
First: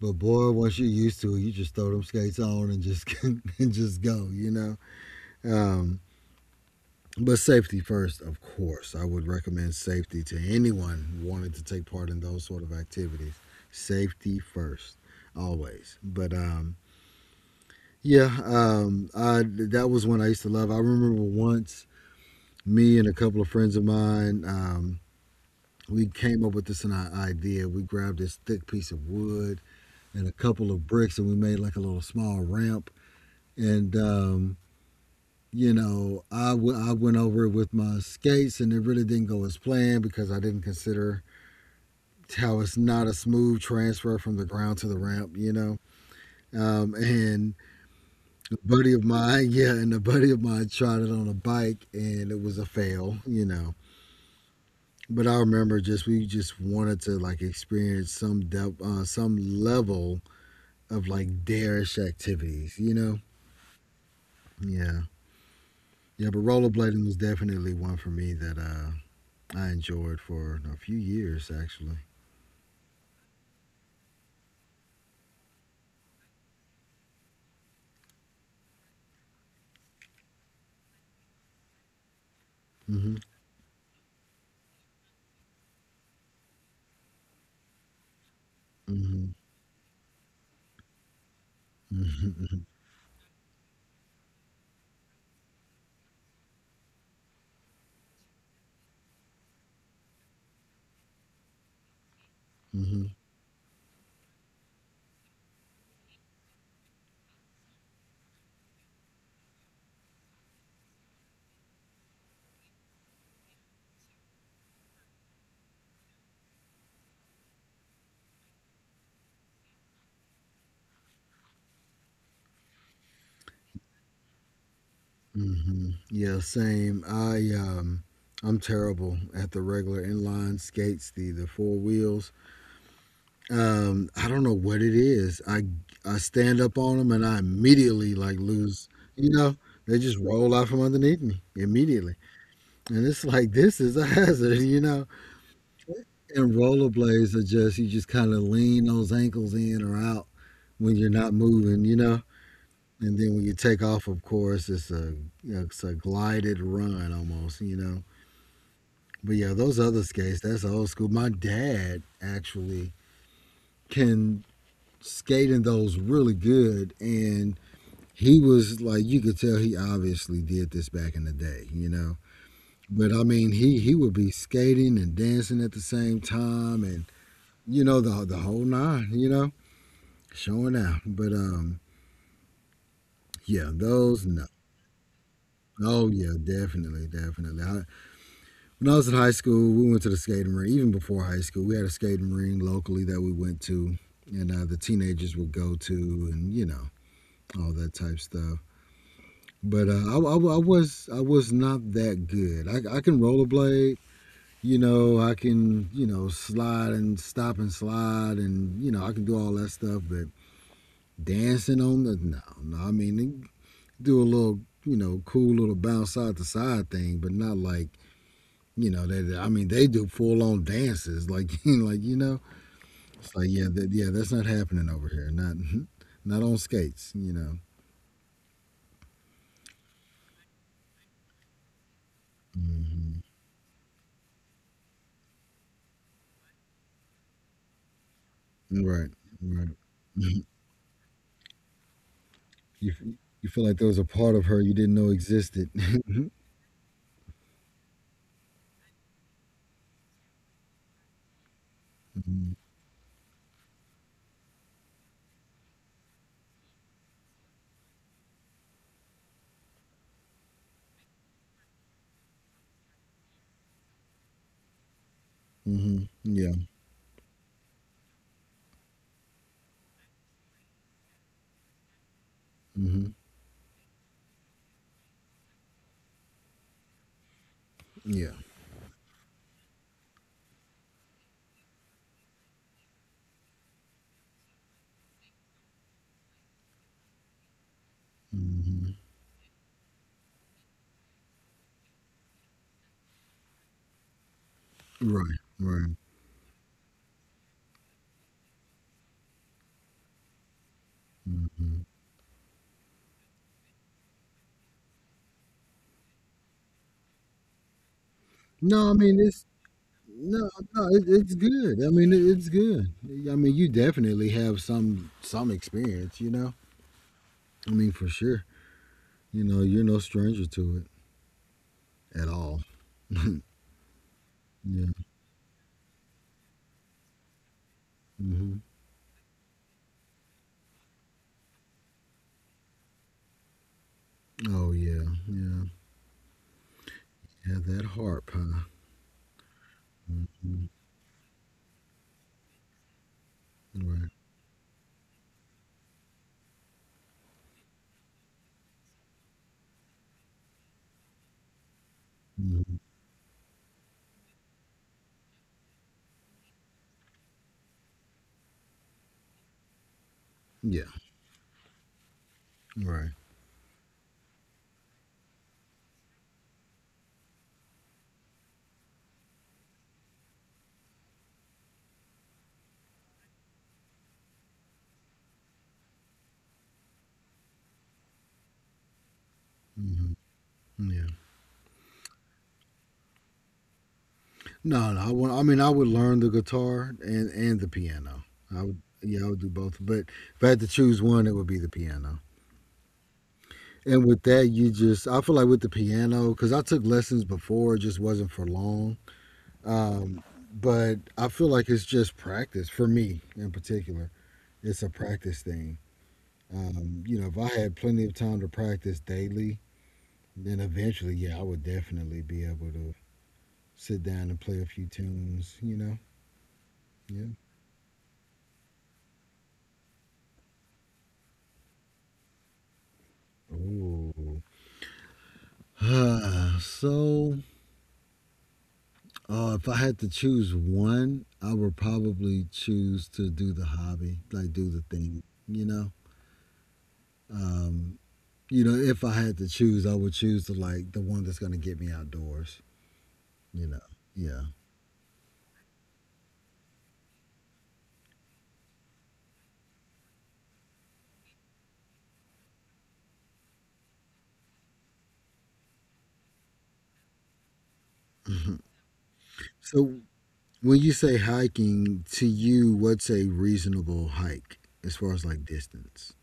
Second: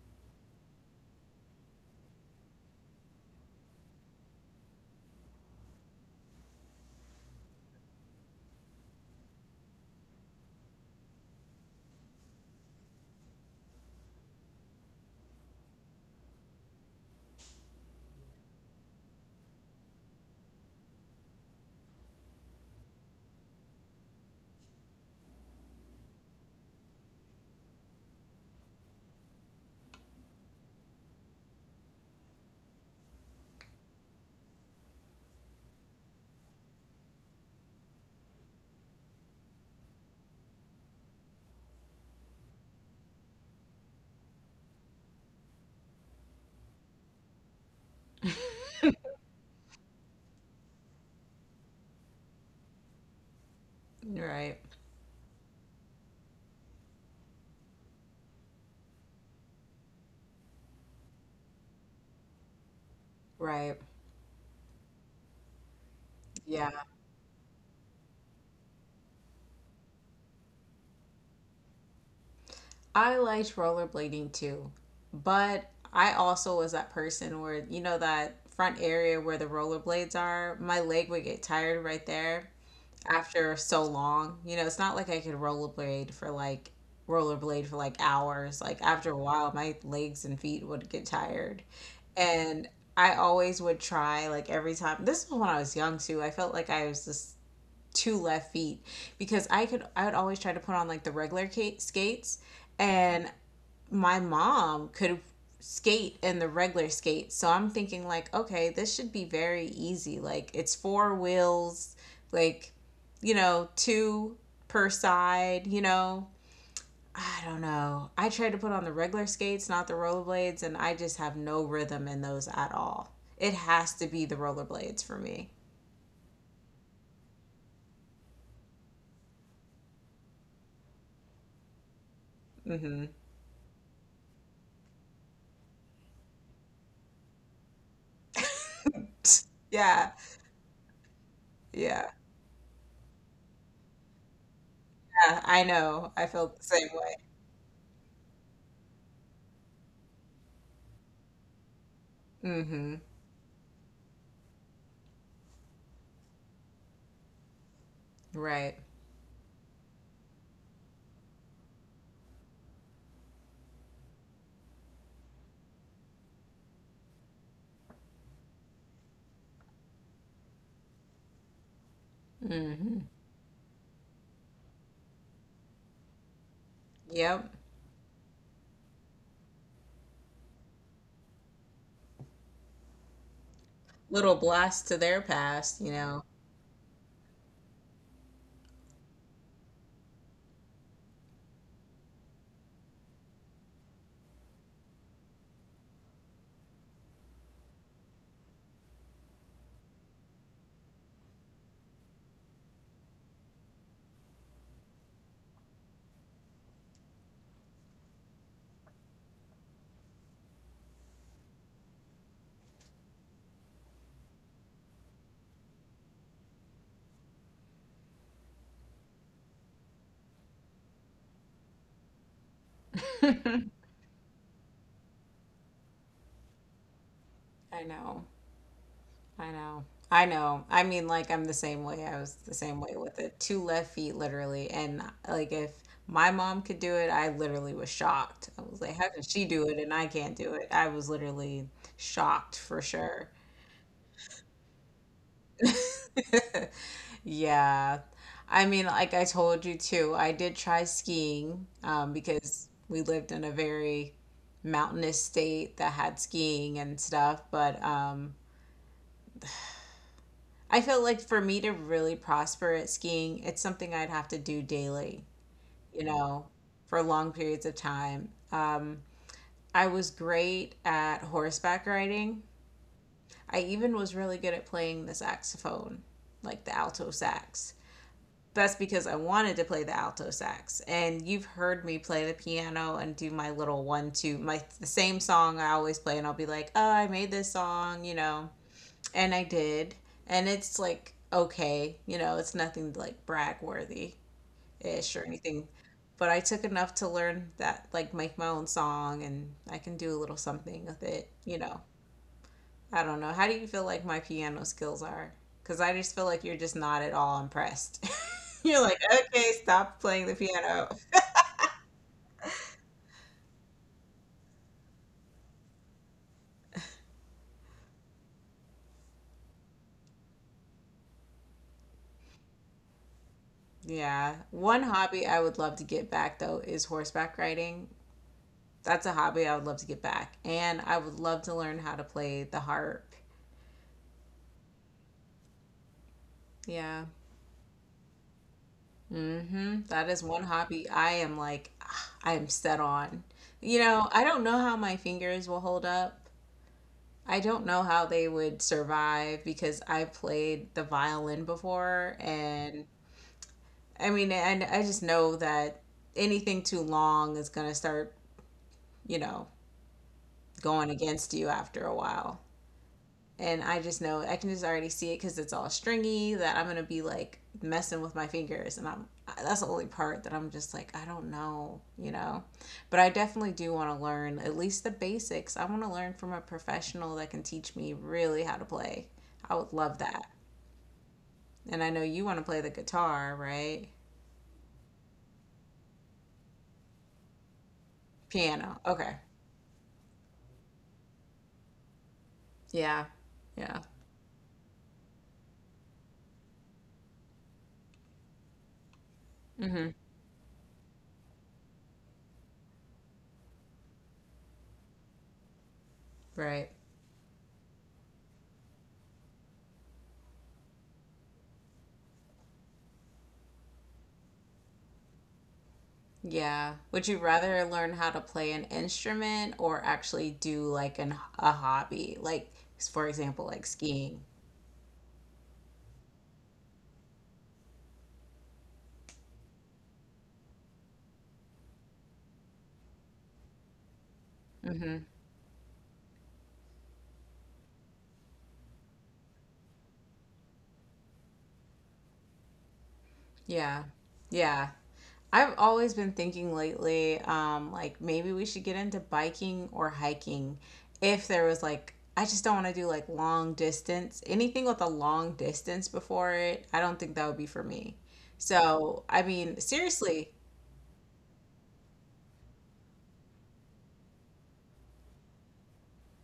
Speaker 1: But boy, once you're used to it, you just throw them skates on and just and just go, you know. Um, But safety first, of course. I would recommend safety to anyone wanting to take part in those sort of activities. Safety first, always. But yeah, I, that was one I used to love. I remember once me and a couple of friends of mine, we came up with idea. We grabbed this thick piece of wood and a couple of bricks, and we made like a little small ramp. And you know, I went over it with my skates and it really didn't go as planned because I didn't consider how it's not a smooth transfer from the ground to the ramp, you know. And a buddy of mine, yeah, and a buddy of mine tried it on a bike and it was a fail, you know.
Speaker 2: Right.
Speaker 1: But I remember just we just wanted to like experience some depth, some level of like darish activities, you know.
Speaker 2: Right.
Speaker 1: Yeah, yeah. But
Speaker 2: Yeah.
Speaker 1: rollerblading was definitely one for me that I enjoyed for a few years actually.
Speaker 2: I liked rollerblading too. But I also was that person where you know that front area where the rollerblades are, my leg would get tired right there
Speaker 1: hmm
Speaker 2: after so long. You know, it's not like I could rollerblade for like hours. Like after a
Speaker 1: hmm
Speaker 2: while, my legs and feet would get tired.
Speaker 1: hmm
Speaker 2: And I always would try like every time. This was when I was young too. I felt like I was just two left feet because I would always try to put on like the regular skates
Speaker 1: hmm
Speaker 2: and my mom could skate in the regular skate. So I'm thinking like, okay, this should be very easy. Like it's four wheels, like you know, two per side, you know. I don't know. I tried to put on the regular skates, not the rollerblades, and I just have no rhythm in those at all. It has to be the rollerblades for me.
Speaker 1: Yeah, same. I'm terrible at the regular inline skates, the four wheels.
Speaker 2: Mhm.
Speaker 1: I don't know what it is. I stand up on them and I immediately like lose. You know, they
Speaker 2: Yeah.
Speaker 1: just roll out from underneath me
Speaker 2: Yeah.
Speaker 1: immediately, and it's like this is a hazard. You know.
Speaker 2: Yeah, I know. I
Speaker 1: And
Speaker 2: felt the same way.
Speaker 1: rollerblades are just you just kind of lean those ankles in or out when you're not moving, you know.
Speaker 2: Mhm.
Speaker 1: And then when you take off, of course, it's a glided run almost, you know.
Speaker 2: Right.
Speaker 1: But yeah, those other skates, that's old school. My dad actually can skate in those really good, and he was like, you could tell he obviously did this back in the day, you know.
Speaker 2: Mhm.
Speaker 1: But I mean, he would be skating and dancing at the same time, and
Speaker 2: Yep.
Speaker 1: you know the whole nine, you know. Showing out. But yeah, those
Speaker 2: Little
Speaker 1: no.
Speaker 2: blast to their past, you
Speaker 1: Oh
Speaker 2: know.
Speaker 1: yeah, definitely, definitely. I, when I was in high school, we went to the skating rink. Even before high school, we had a skating rink locally that we went to, and the teenagers would go to, and you know all that type stuff. But I was not that good. I can rollerblade, you know. I can you know slide and stop and slide, and you know I can do all that stuff. But dancing on the no, no. I mean do a little, you know, cool little bounce side to side thing, but not like, you know, that I mean, they do full on dances, like, like you know, it's like yeah, that, yeah, that's not happening over here, not, not on skates, you know.
Speaker 2: I know. I know. I know. I mean, like, I'm the same way. I was the same way with
Speaker 1: hmm
Speaker 2: it. Two left feet, literally. And, like, if my mom could do it, I literally was shocked. I was like, how
Speaker 1: Right,
Speaker 2: can she do
Speaker 1: right.
Speaker 2: it and I can't do it? I was literally shocked for
Speaker 1: You f-
Speaker 2: sure.
Speaker 1: you feel like there was a part of her you didn't know existed.
Speaker 2: Yeah. I mean, like I told you too, I did try skiing because we lived in a very mountainous state that had skiing and stuff, but I feel like for me to really prosper at skiing, it's something I'd have to do daily, you know,
Speaker 1: Yeah.
Speaker 2: for long periods of time. I was great at horseback riding.
Speaker 1: hmm
Speaker 2: I even was really good at playing the saxophone, like the alto sax.
Speaker 1: Yeah.
Speaker 2: That's because I wanted to play the alto sax. And you've heard me play the piano and do my little one two, my the same song I always play and I'll be like, "Oh, I made this song," you know
Speaker 1: hmm
Speaker 2: and I did, and it's like okay, you know, it's nothing like brag worthy ish or
Speaker 1: Right.
Speaker 2: anything,
Speaker 1: Right.
Speaker 2: but I took enough to learn that like make my own song and I can do a little something with it, you
Speaker 1: hmm
Speaker 2: know. I don't know. How do you feel like my piano skills are? Because I just feel like you're just not at all impressed. You're
Speaker 1: No, I
Speaker 2: like,
Speaker 1: mean it's
Speaker 2: okay, stop playing the
Speaker 1: no, no,
Speaker 2: piano.
Speaker 1: it's good. I mean, it's good. I mean, you definitely have some experience, you know. I mean, for sure. You know, you're no stranger to it at all.
Speaker 2: Yeah. One
Speaker 1: Yeah.
Speaker 2: hobby I would love to get back though is horseback riding.
Speaker 1: hmm
Speaker 2: That's a hobby I would love to get back. And I would love to learn how to play the harp.
Speaker 1: Oh yeah, yeah,
Speaker 2: Yeah.
Speaker 1: yeah. That harp, huh?
Speaker 2: Hmm. That is one
Speaker 1: Mhm.
Speaker 2: hobby I am like, ah, I am set on. You know,
Speaker 1: Right.
Speaker 2: I don't know how my fingers will hold up. I don't know how they would survive because I played the violin before.
Speaker 1: hmm
Speaker 2: And I mean, and I just know that anything too long is going to start, you know,
Speaker 1: Yeah.
Speaker 2: going against you after a while.
Speaker 1: Right.
Speaker 2: And I just know I can just already see it because it's all stringy that I'm gonna be like messing with my fingers, and I'm that's the only part that I'm just like I don't know, you know. But I definitely do want to learn at least the basics. I want to learn from a professional that can teach me really how to play. I would love
Speaker 1: hmm
Speaker 2: that.
Speaker 1: Yeah.
Speaker 2: And I know you want to play the guitar, right?
Speaker 1: No, no. I want. I mean, I would learn the guitar and the piano. I
Speaker 2: Piano.
Speaker 1: would.
Speaker 2: Okay.
Speaker 1: Yeah, I would do both. But if I had to choose one, it would be the piano.
Speaker 2: Yeah. Yeah.
Speaker 1: And with that, you just, I feel like with the piano, because I took lessons before, it just wasn't for long.
Speaker 2: Hmm.
Speaker 1: Um, but I feel like it's just practice for me in particular. It's a practice thing.
Speaker 2: Right.
Speaker 1: You know, if I had plenty of time to practice daily, then eventually, yeah, I would definitely be able to sit down and play a few tunes, you know?
Speaker 2: Yeah. Would you rather learn how to play an instrument or actually do like an a hobby? Like for example,
Speaker 1: Yeah.
Speaker 2: like skiing.
Speaker 1: Ooh. so If I had to choose one, I would probably choose to do the hobby, like do the
Speaker 2: Hmm.
Speaker 1: thing, you know? Um, you know, if I had to choose, I would choose the one that's gonna get me outdoors, you know.
Speaker 2: Yeah.
Speaker 1: Yeah.
Speaker 2: Yeah. I've always been thinking lately, like maybe we should get into biking or hiking if there was like I just don't want to do like long distance. Anything with a long distance before it, I don't think that would be for me.
Speaker 1: Mhm.
Speaker 2: So, I mean,
Speaker 1: So
Speaker 2: seriously,
Speaker 1: when you say hiking, to you, what's a reasonable hike as far as like distance?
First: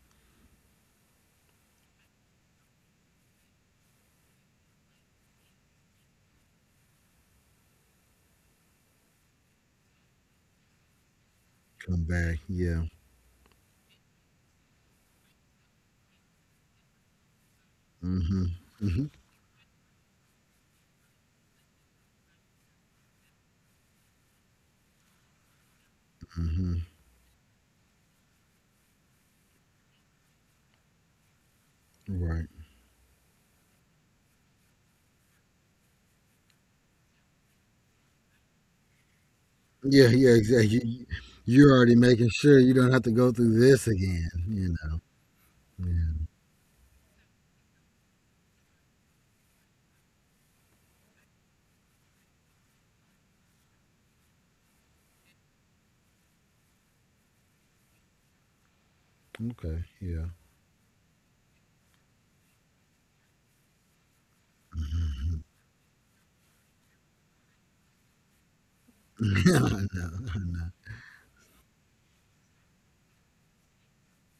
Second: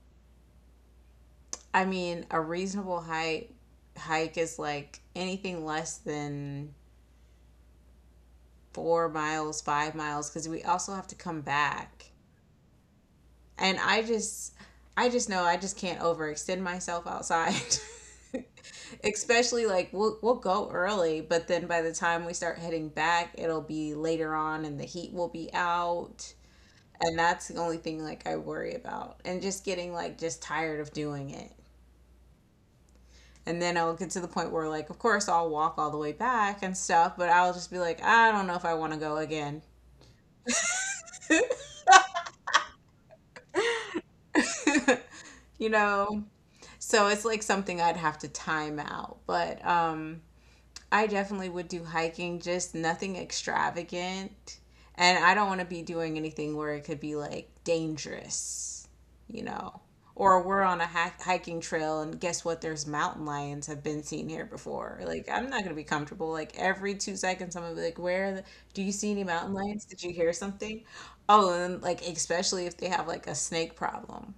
Speaker 2: I mean, a reasonable hike is like anything less than 4 miles, 5 miles, because we also have to come
Speaker 1: Come
Speaker 2: back.
Speaker 1: back, yeah.
Speaker 2: And I just, I just know I just can't overextend myself outside.
Speaker 1: Mm-hmm. Mm-hmm.
Speaker 2: Especially like we'll go early, but then by the time we start heading back, it'll be later on, and the heat will be out.
Speaker 1: Mm-hmm.
Speaker 2: And that's the only thing like I worry about, and just getting like just tired of doing it.
Speaker 1: Right.
Speaker 2: And then I'll get to the point where, like, of course, I'll walk all the way back and stuff, but I'll just be like, I don't know if I want to go again,
Speaker 1: Yeah, yeah, exactly. You're already making sure you don't have to go through this again, you know.
Speaker 2: you
Speaker 1: Yeah.
Speaker 2: know? So it's like something I'd have to time out. But I definitely would do hiking, just nothing extravagant. And I don't want to be doing anything where it could be like dangerous, you know.
Speaker 1: Okay. Yeah.
Speaker 2: Or we're on a hiking trail and guess what? There's mountain lions have been seen here before. Like I'm not gonna be comfortable. Like every 2 seconds, I'm gonna be like, "Where? Are do you see any
Speaker 1: I
Speaker 2: mountain lions? Did
Speaker 1: know,
Speaker 2: you hear
Speaker 1: I know.
Speaker 2: something?" Oh, and like especially if they have like a snake problem.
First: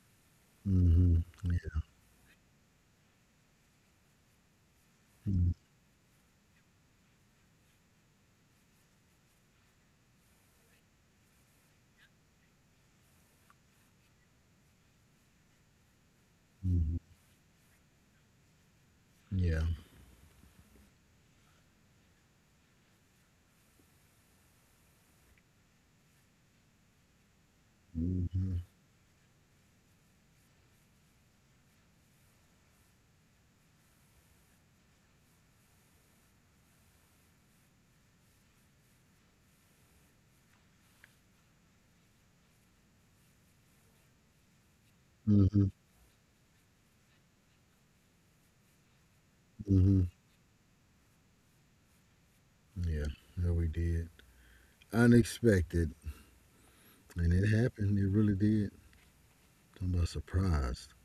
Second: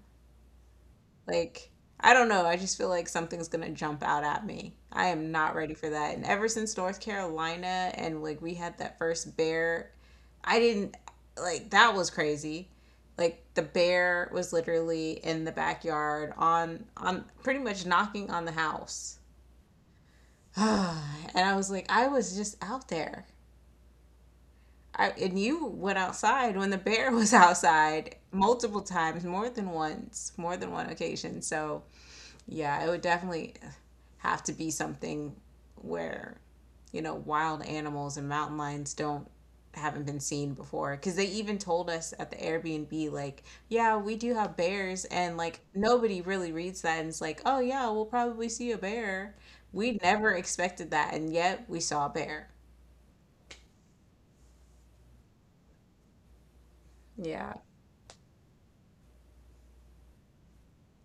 Speaker 1: hmm
Speaker 2: Like, I don't know. I just feel like something's gonna jump out at me. I am not ready for that. And ever since North Carolina and like we had that first bear, I didn't like that was crazy. Like the bear was literally in the backyard
Speaker 1: Mhm.
Speaker 2: on pretty much knocking on the house.
Speaker 1: Yeah.
Speaker 2: And I was like, I was just out there. And you went outside when the bear was outside
Speaker 1: hmm
Speaker 2: multiple times, more than once, more than one occasion. So yeah, it would definitely have to be something where, you know, wild animals and mountain lions don't haven't been seen before because they even told us at the Airbnb like yeah we do have bears and like
Speaker 1: hmm
Speaker 2: nobody really reads that and it's like oh yeah we'll probably see a bear we
Speaker 1: hmm
Speaker 2: never expected that and yet we saw a bear
Speaker 1: Yeah. Yeah, no, we did. Unexpected. And it
Speaker 2: yeah.
Speaker 1: happened. It really did. I'm about surprised.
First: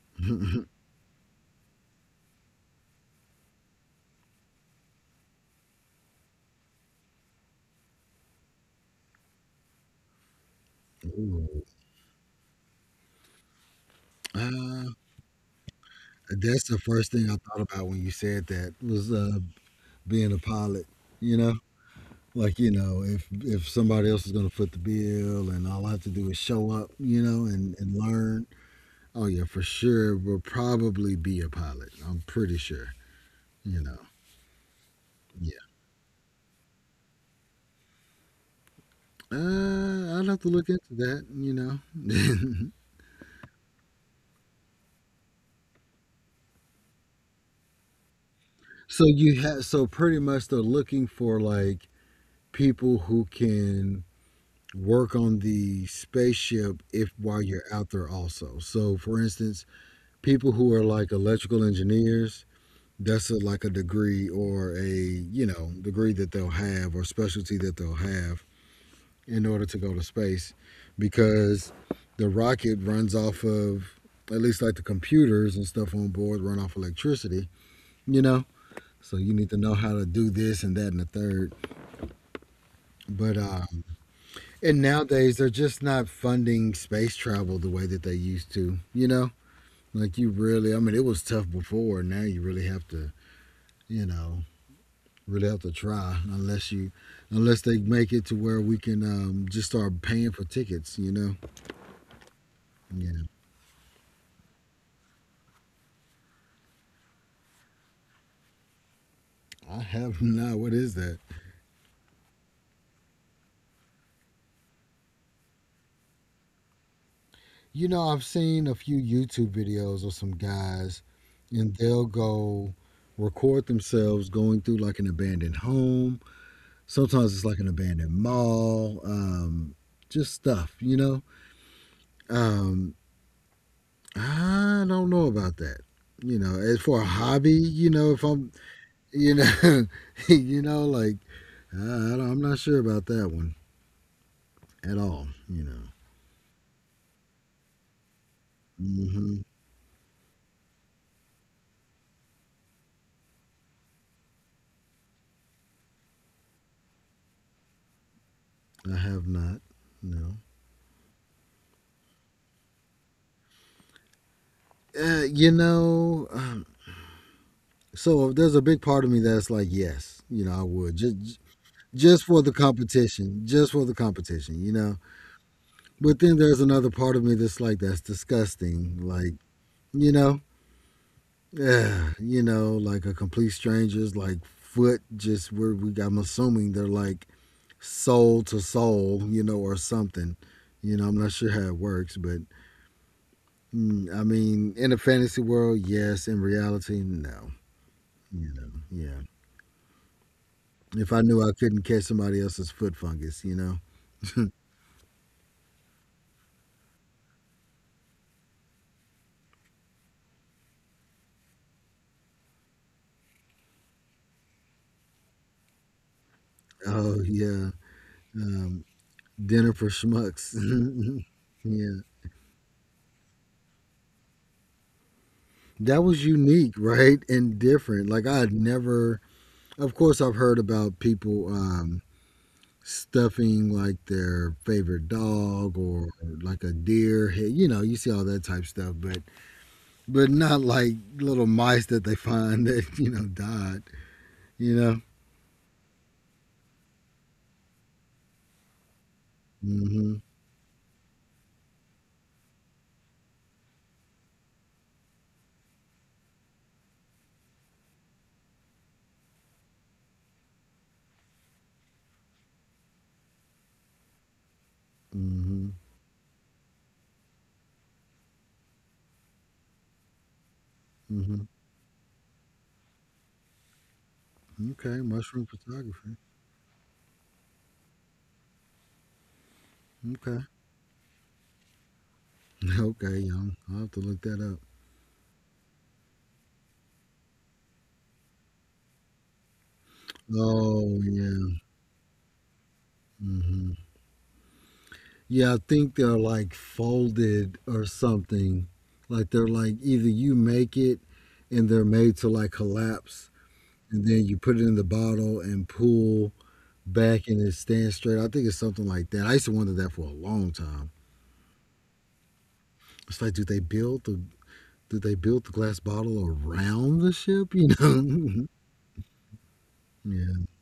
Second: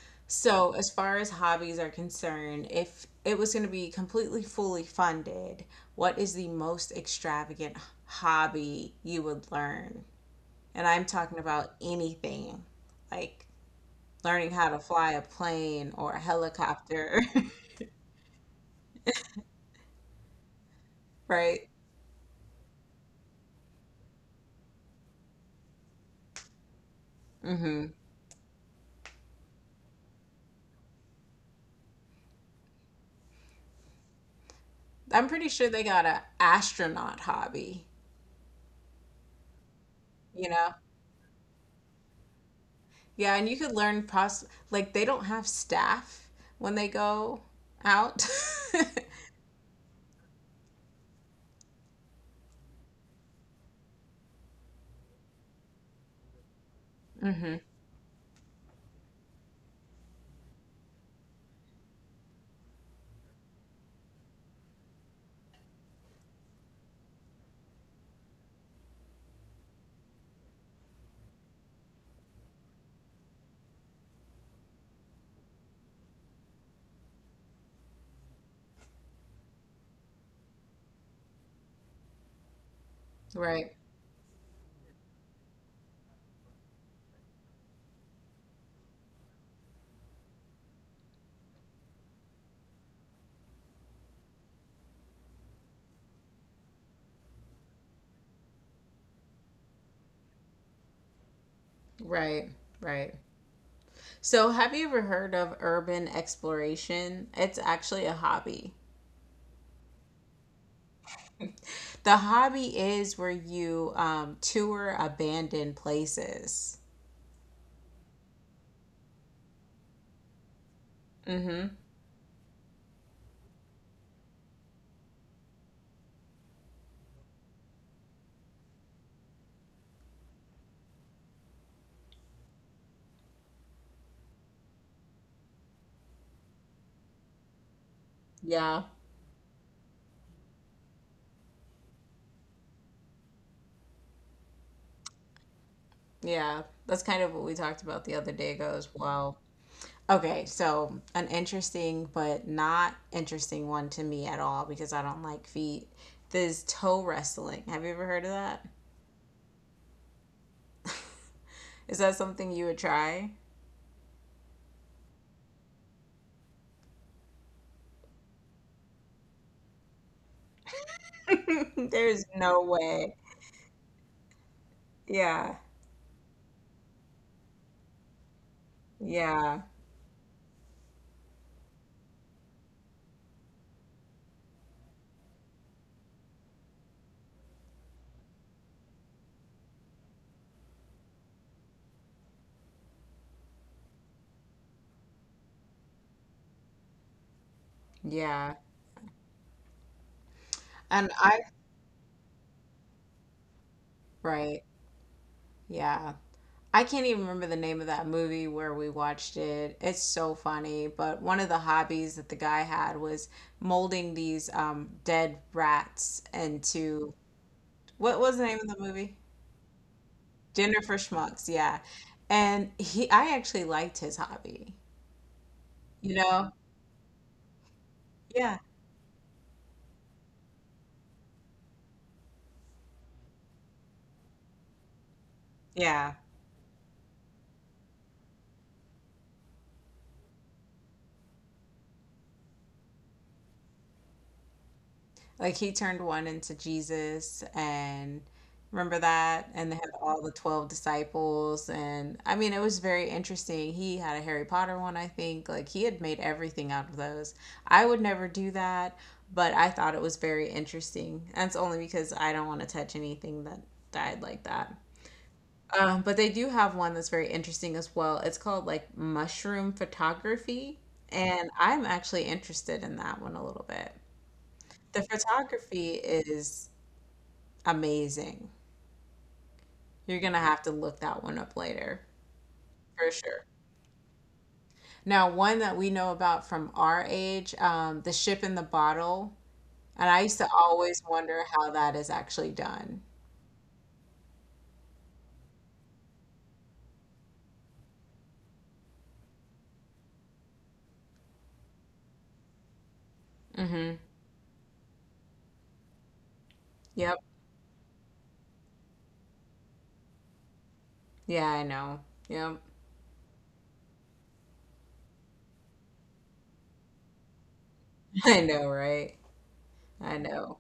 Speaker 2: So, as far as hobbies are concerned, if it was going to be completely fully funded, what is the most extravagant hobby you would learn? And I'm talking
Speaker 1: Ooh.
Speaker 2: about anything like learning how to
Speaker 1: Uh,
Speaker 2: fly a plane or a
Speaker 1: that's the first
Speaker 2: helicopter,
Speaker 1: thing I thought about when you said that was being a pilot. You know,
Speaker 2: right?
Speaker 1: like you know, if somebody else is going to foot the bill, and all I have to do is show up, you know,
Speaker 2: Hmm.
Speaker 1: and learn oh yeah, for sure. Will probably be a pilot. I'm pretty sure. You know.
Speaker 2: I'm pretty
Speaker 1: Yeah.
Speaker 2: sure they got a astronaut hobby,
Speaker 1: I'd have
Speaker 2: you
Speaker 1: to look
Speaker 2: know?
Speaker 1: into that. You know.
Speaker 2: Yeah, and you could learn poss like they don't have staff when they go out.
Speaker 1: so you have. So pretty much they're looking for like people who can work on the spaceship if while you're out there also. So for instance, people who are like electrical engineers. Like a degree or a you know degree that they'll have or specialty that they'll have in order to go to space because the rocket runs off of at least like the computers and stuff on board run off electricity, you know? So you need to know how to do this and that and the third. But
Speaker 2: Right.
Speaker 1: And nowadays they're just not funding space travel the way that they used to, you know? Like you really I mean it was tough before, now you really have to, you know, really have to try unless you unless they make it to where we can just start paying for tickets, you know?
Speaker 2: Right, right.
Speaker 1: Yeah.
Speaker 2: So, have you ever heard of urban exploration? It's actually a hobby.
Speaker 1: I have not. What is that?
Speaker 2: The hobby is where you tour abandoned places.
Speaker 1: You know, I've seen a few YouTube videos of some guys,
Speaker 2: Mm-hmm.
Speaker 1: and they'll go record themselves going through like an abandoned home. Sometimes it's like an abandoned mall, just stuff, you know? Um, I don't know about that. You know, as for a hobby, you know, if I'm,
Speaker 2: Yeah,
Speaker 1: you know, you know, like, I'm not sure about that one at all, you know.
Speaker 2: yeah. That's kind of what we talked about the other day ago as well.
Speaker 1: hmm
Speaker 2: Okay, so an interesting but not interesting one to me at all because I don't like feet. This toe wrestling. Have you ever heard of that?
Speaker 1: I have not. No.
Speaker 2: Is that something you would try?
Speaker 1: You know, so there's a big part of me that's like, yes, you know, I would just
Speaker 2: There's
Speaker 1: for the
Speaker 2: no way.
Speaker 1: competition, just for the competition, you know.
Speaker 2: Yeah.
Speaker 1: But then there's another part of me that's like, that's disgusting, like
Speaker 2: Yeah.
Speaker 1: you know, yeah, you know, like a complete stranger's like foot just where we I'm assuming they're like soul to soul, you know, or something. You know, I'm not sure how it works, but mm, I mean, in a fantasy world, yes. In reality, no. You
Speaker 2: Yeah.
Speaker 1: know, yeah.
Speaker 2: And
Speaker 1: If I knew
Speaker 2: I,
Speaker 1: I couldn't catch somebody else's foot fungus, you know.
Speaker 2: right. Yeah. I can't even remember the name of that movie where we watched it. It's so funny. But one of the hobbies that the guy had was molding these dead rats into
Speaker 1: Oh yeah,
Speaker 2: what was the name of the
Speaker 1: um,
Speaker 2: movie?
Speaker 1: dinner for schmucks.
Speaker 2: Dinner for Schmucks. Yeah.
Speaker 1: yeah,
Speaker 2: And he, I actually liked his hobby,
Speaker 1: that
Speaker 2: you
Speaker 1: was
Speaker 2: know?
Speaker 1: unique, right, and different. Like I had
Speaker 2: Yeah.
Speaker 1: never. Of course, I've heard about people stuffing like their favorite dog or
Speaker 2: Yeah.
Speaker 1: like a deer head. You know, you see all that type stuff, but not like little mice that they find that you know died. You know.
Speaker 2: Like he turned one into Jesus and remember that? And they had
Speaker 1: hmm
Speaker 2: all the 12 disciples. And I mean, it was very interesting. He had a Harry Potter one, I think. Like he had made everything out of those. I would never do that, but I thought it was very interesting. That's only because I don't want to touch anything that died like that.
Speaker 1: hmm
Speaker 2: But they do have one that's very interesting as well. It's called like mushroom photography.
Speaker 1: hmm
Speaker 2: And I'm actually interested in that one a little bit.
Speaker 1: Okay,
Speaker 2: The
Speaker 1: mushroom
Speaker 2: photography
Speaker 1: photography.
Speaker 2: is amazing. You're
Speaker 1: Okay.
Speaker 2: gonna have to look that one up later for
Speaker 1: Okay, yeah.
Speaker 2: sure.
Speaker 1: I'll have to look that up.
Speaker 2: Now, one that we know about from our age, the ship in the bottle, and I used to
Speaker 1: Oh,
Speaker 2: always wonder
Speaker 1: yeah.
Speaker 2: how that is actually done.
Speaker 1: Mhm. Yeah, I think they're like folded or something. Like they're like either you make it and they're made to like collapse
Speaker 2: Mm-hmm.
Speaker 1: and then you put it in the bottle and pull
Speaker 2: Yep.
Speaker 1: back and it stands straight. I think it's something like that. I used to wonder that for a long time.
Speaker 2: Yeah, I know. Yep.
Speaker 1: It's like, did they build the glass bottle around the ship? You
Speaker 2: I
Speaker 1: know?
Speaker 2: know, right? I
Speaker 1: yeah.
Speaker 2: know.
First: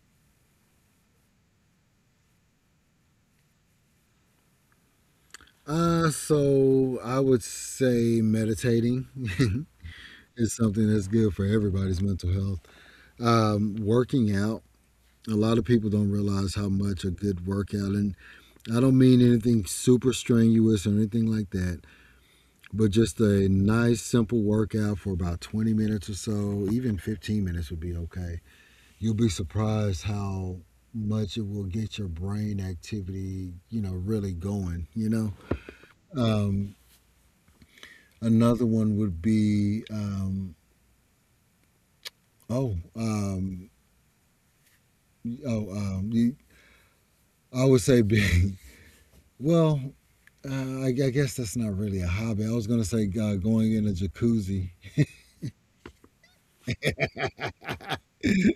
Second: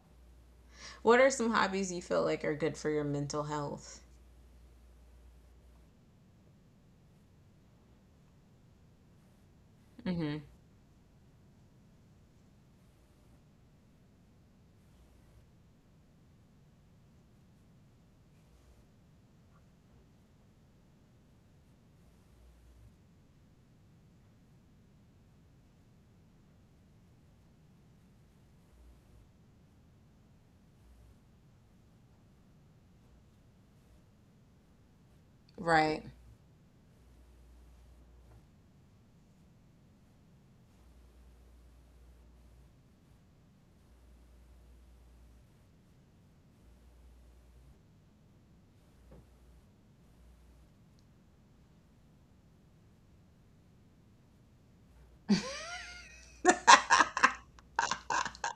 Speaker 2: What are some hobbies you feel like are good for your mental health?
Speaker 1: I would say meditating.
Speaker 2: Mm-hmm.
Speaker 1: It's something that's good for everybody's mental health. Working out, a lot of people don't realize how much a good workout, and I don't mean anything super strenuous or anything like that, but just a nice, simple workout for about 20 minutes or so, even 15 minutes would be okay. You'll be surprised how much it will get your brain activity, you know, really going, you know?
Speaker 2: Right.
Speaker 1: Um, another one would be, oh, Oh, you, I would say being, well, I guess that's not really a hobby. I was going to say going in a jacuzzi.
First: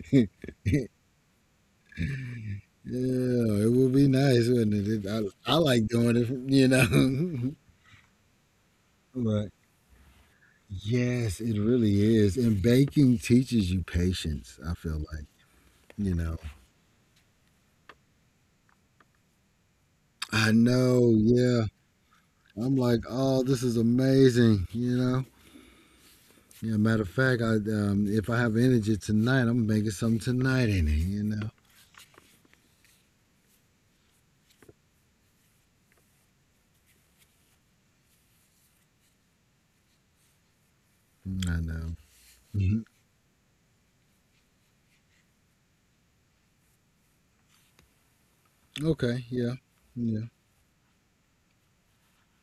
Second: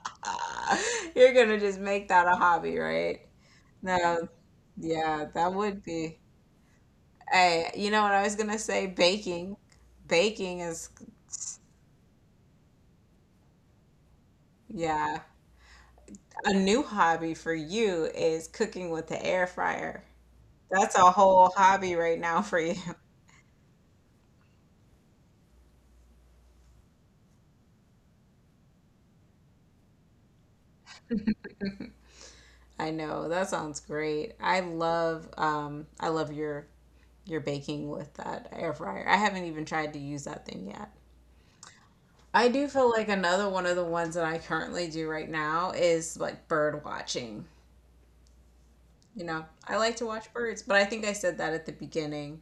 Speaker 2: You're gonna just make that a hobby,
Speaker 1: Yeah,
Speaker 2: right?
Speaker 1: it would be
Speaker 2: No,
Speaker 1: nice, wouldn't it?
Speaker 2: yeah, that
Speaker 1: I
Speaker 2: would
Speaker 1: like doing
Speaker 2: be.
Speaker 1: it, you know.
Speaker 2: Hey, you know what I was gonna say?
Speaker 1: Right.
Speaker 2: Baking. Baking is,
Speaker 1: Yes, it really is. And baking teaches you patience, I feel
Speaker 2: yeah,
Speaker 1: like, you know.
Speaker 2: a new hobby for you is cooking with the air fryer.
Speaker 1: I
Speaker 2: That's a
Speaker 1: know,
Speaker 2: whole
Speaker 1: yeah.
Speaker 2: hobby right now for you.
Speaker 1: I'm like, oh, this is amazing, you know. Yeah, matter of fact, I if I have energy tonight, I'm making something tonight in it, you know.
Speaker 2: I know, that sounds great. I love your baking with that air fryer. I haven't even tried to use that thing yet.
Speaker 1: I know.
Speaker 2: I do feel like another one of the ones that I currently do right now is like bird watching. You
Speaker 1: Okay.
Speaker 2: know,
Speaker 1: Yeah.
Speaker 2: I like to
Speaker 1: Yeah.
Speaker 2: watch birds, but I think I said that at the beginning.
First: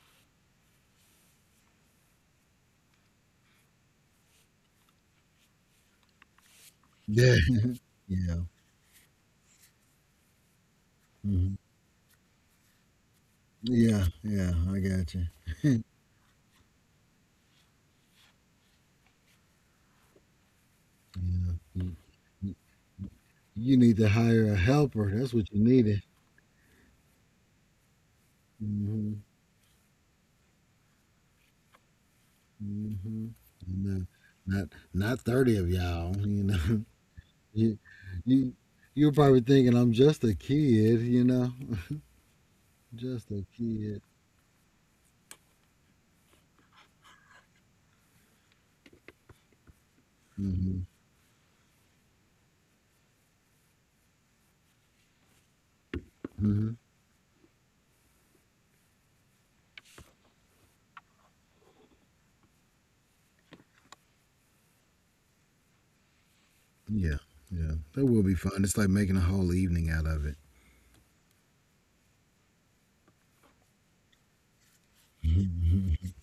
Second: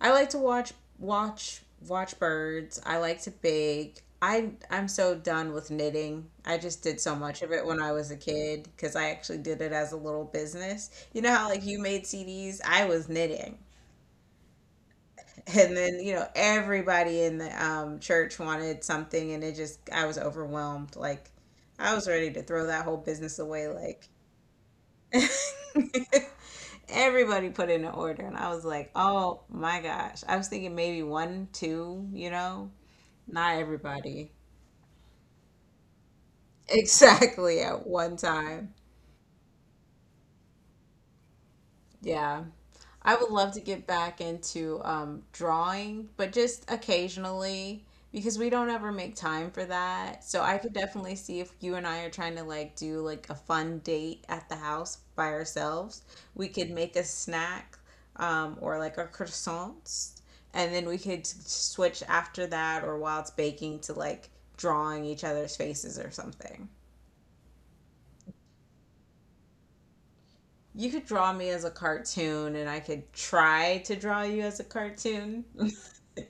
Speaker 2: I like to watch birds. I like to bake. I'm so done with knitting. I just did so
Speaker 1: Yeah.
Speaker 2: much of it when I was a
Speaker 1: Yeah.
Speaker 2: kid because I actually did it as a little business. You know how
Speaker 1: hmm
Speaker 2: like you made CDs? I was knitting.
Speaker 1: Yeah. Yeah. I got
Speaker 2: And
Speaker 1: you.
Speaker 2: then, you know, everybody in the church wanted something and it just I was overwhelmed. Like
Speaker 1: yeah.
Speaker 2: I was ready to
Speaker 1: You
Speaker 2: throw that whole business away
Speaker 1: you need
Speaker 2: like
Speaker 1: to hire a helper. That's what you needed.
Speaker 2: Everybody put in an order, and I was like,
Speaker 1: Mm-hmm.
Speaker 2: oh my gosh. I was thinking maybe one, two, you know?
Speaker 1: Mm-hmm.
Speaker 2: Not
Speaker 1: No,
Speaker 2: everybody.
Speaker 1: not not 30 of y'all. You know,
Speaker 2: Exactly
Speaker 1: you
Speaker 2: at one
Speaker 1: you
Speaker 2: time.
Speaker 1: you're probably thinking I'm just a kid. You know,
Speaker 2: Yeah. I would
Speaker 1: just a
Speaker 2: love to get
Speaker 1: kid.
Speaker 2: back into drawing, but just occasionally because we don't ever make time for that. So I could
Speaker 1: Mm-hmm.
Speaker 2: definitely see if you and I are trying to like do like a fun date at the house by ourselves, we could
Speaker 1: Mm-hmm.
Speaker 2: make a snack or like a croissants, and then we could switch after that or while it's baking to like drawing each other's faces or something.
Speaker 1: Yeah. Yeah. That will be fun. It's like making a whole evening out of
Speaker 2: You could draw me as a cartoon and I could try to draw you as a cartoon.
Speaker 1: it.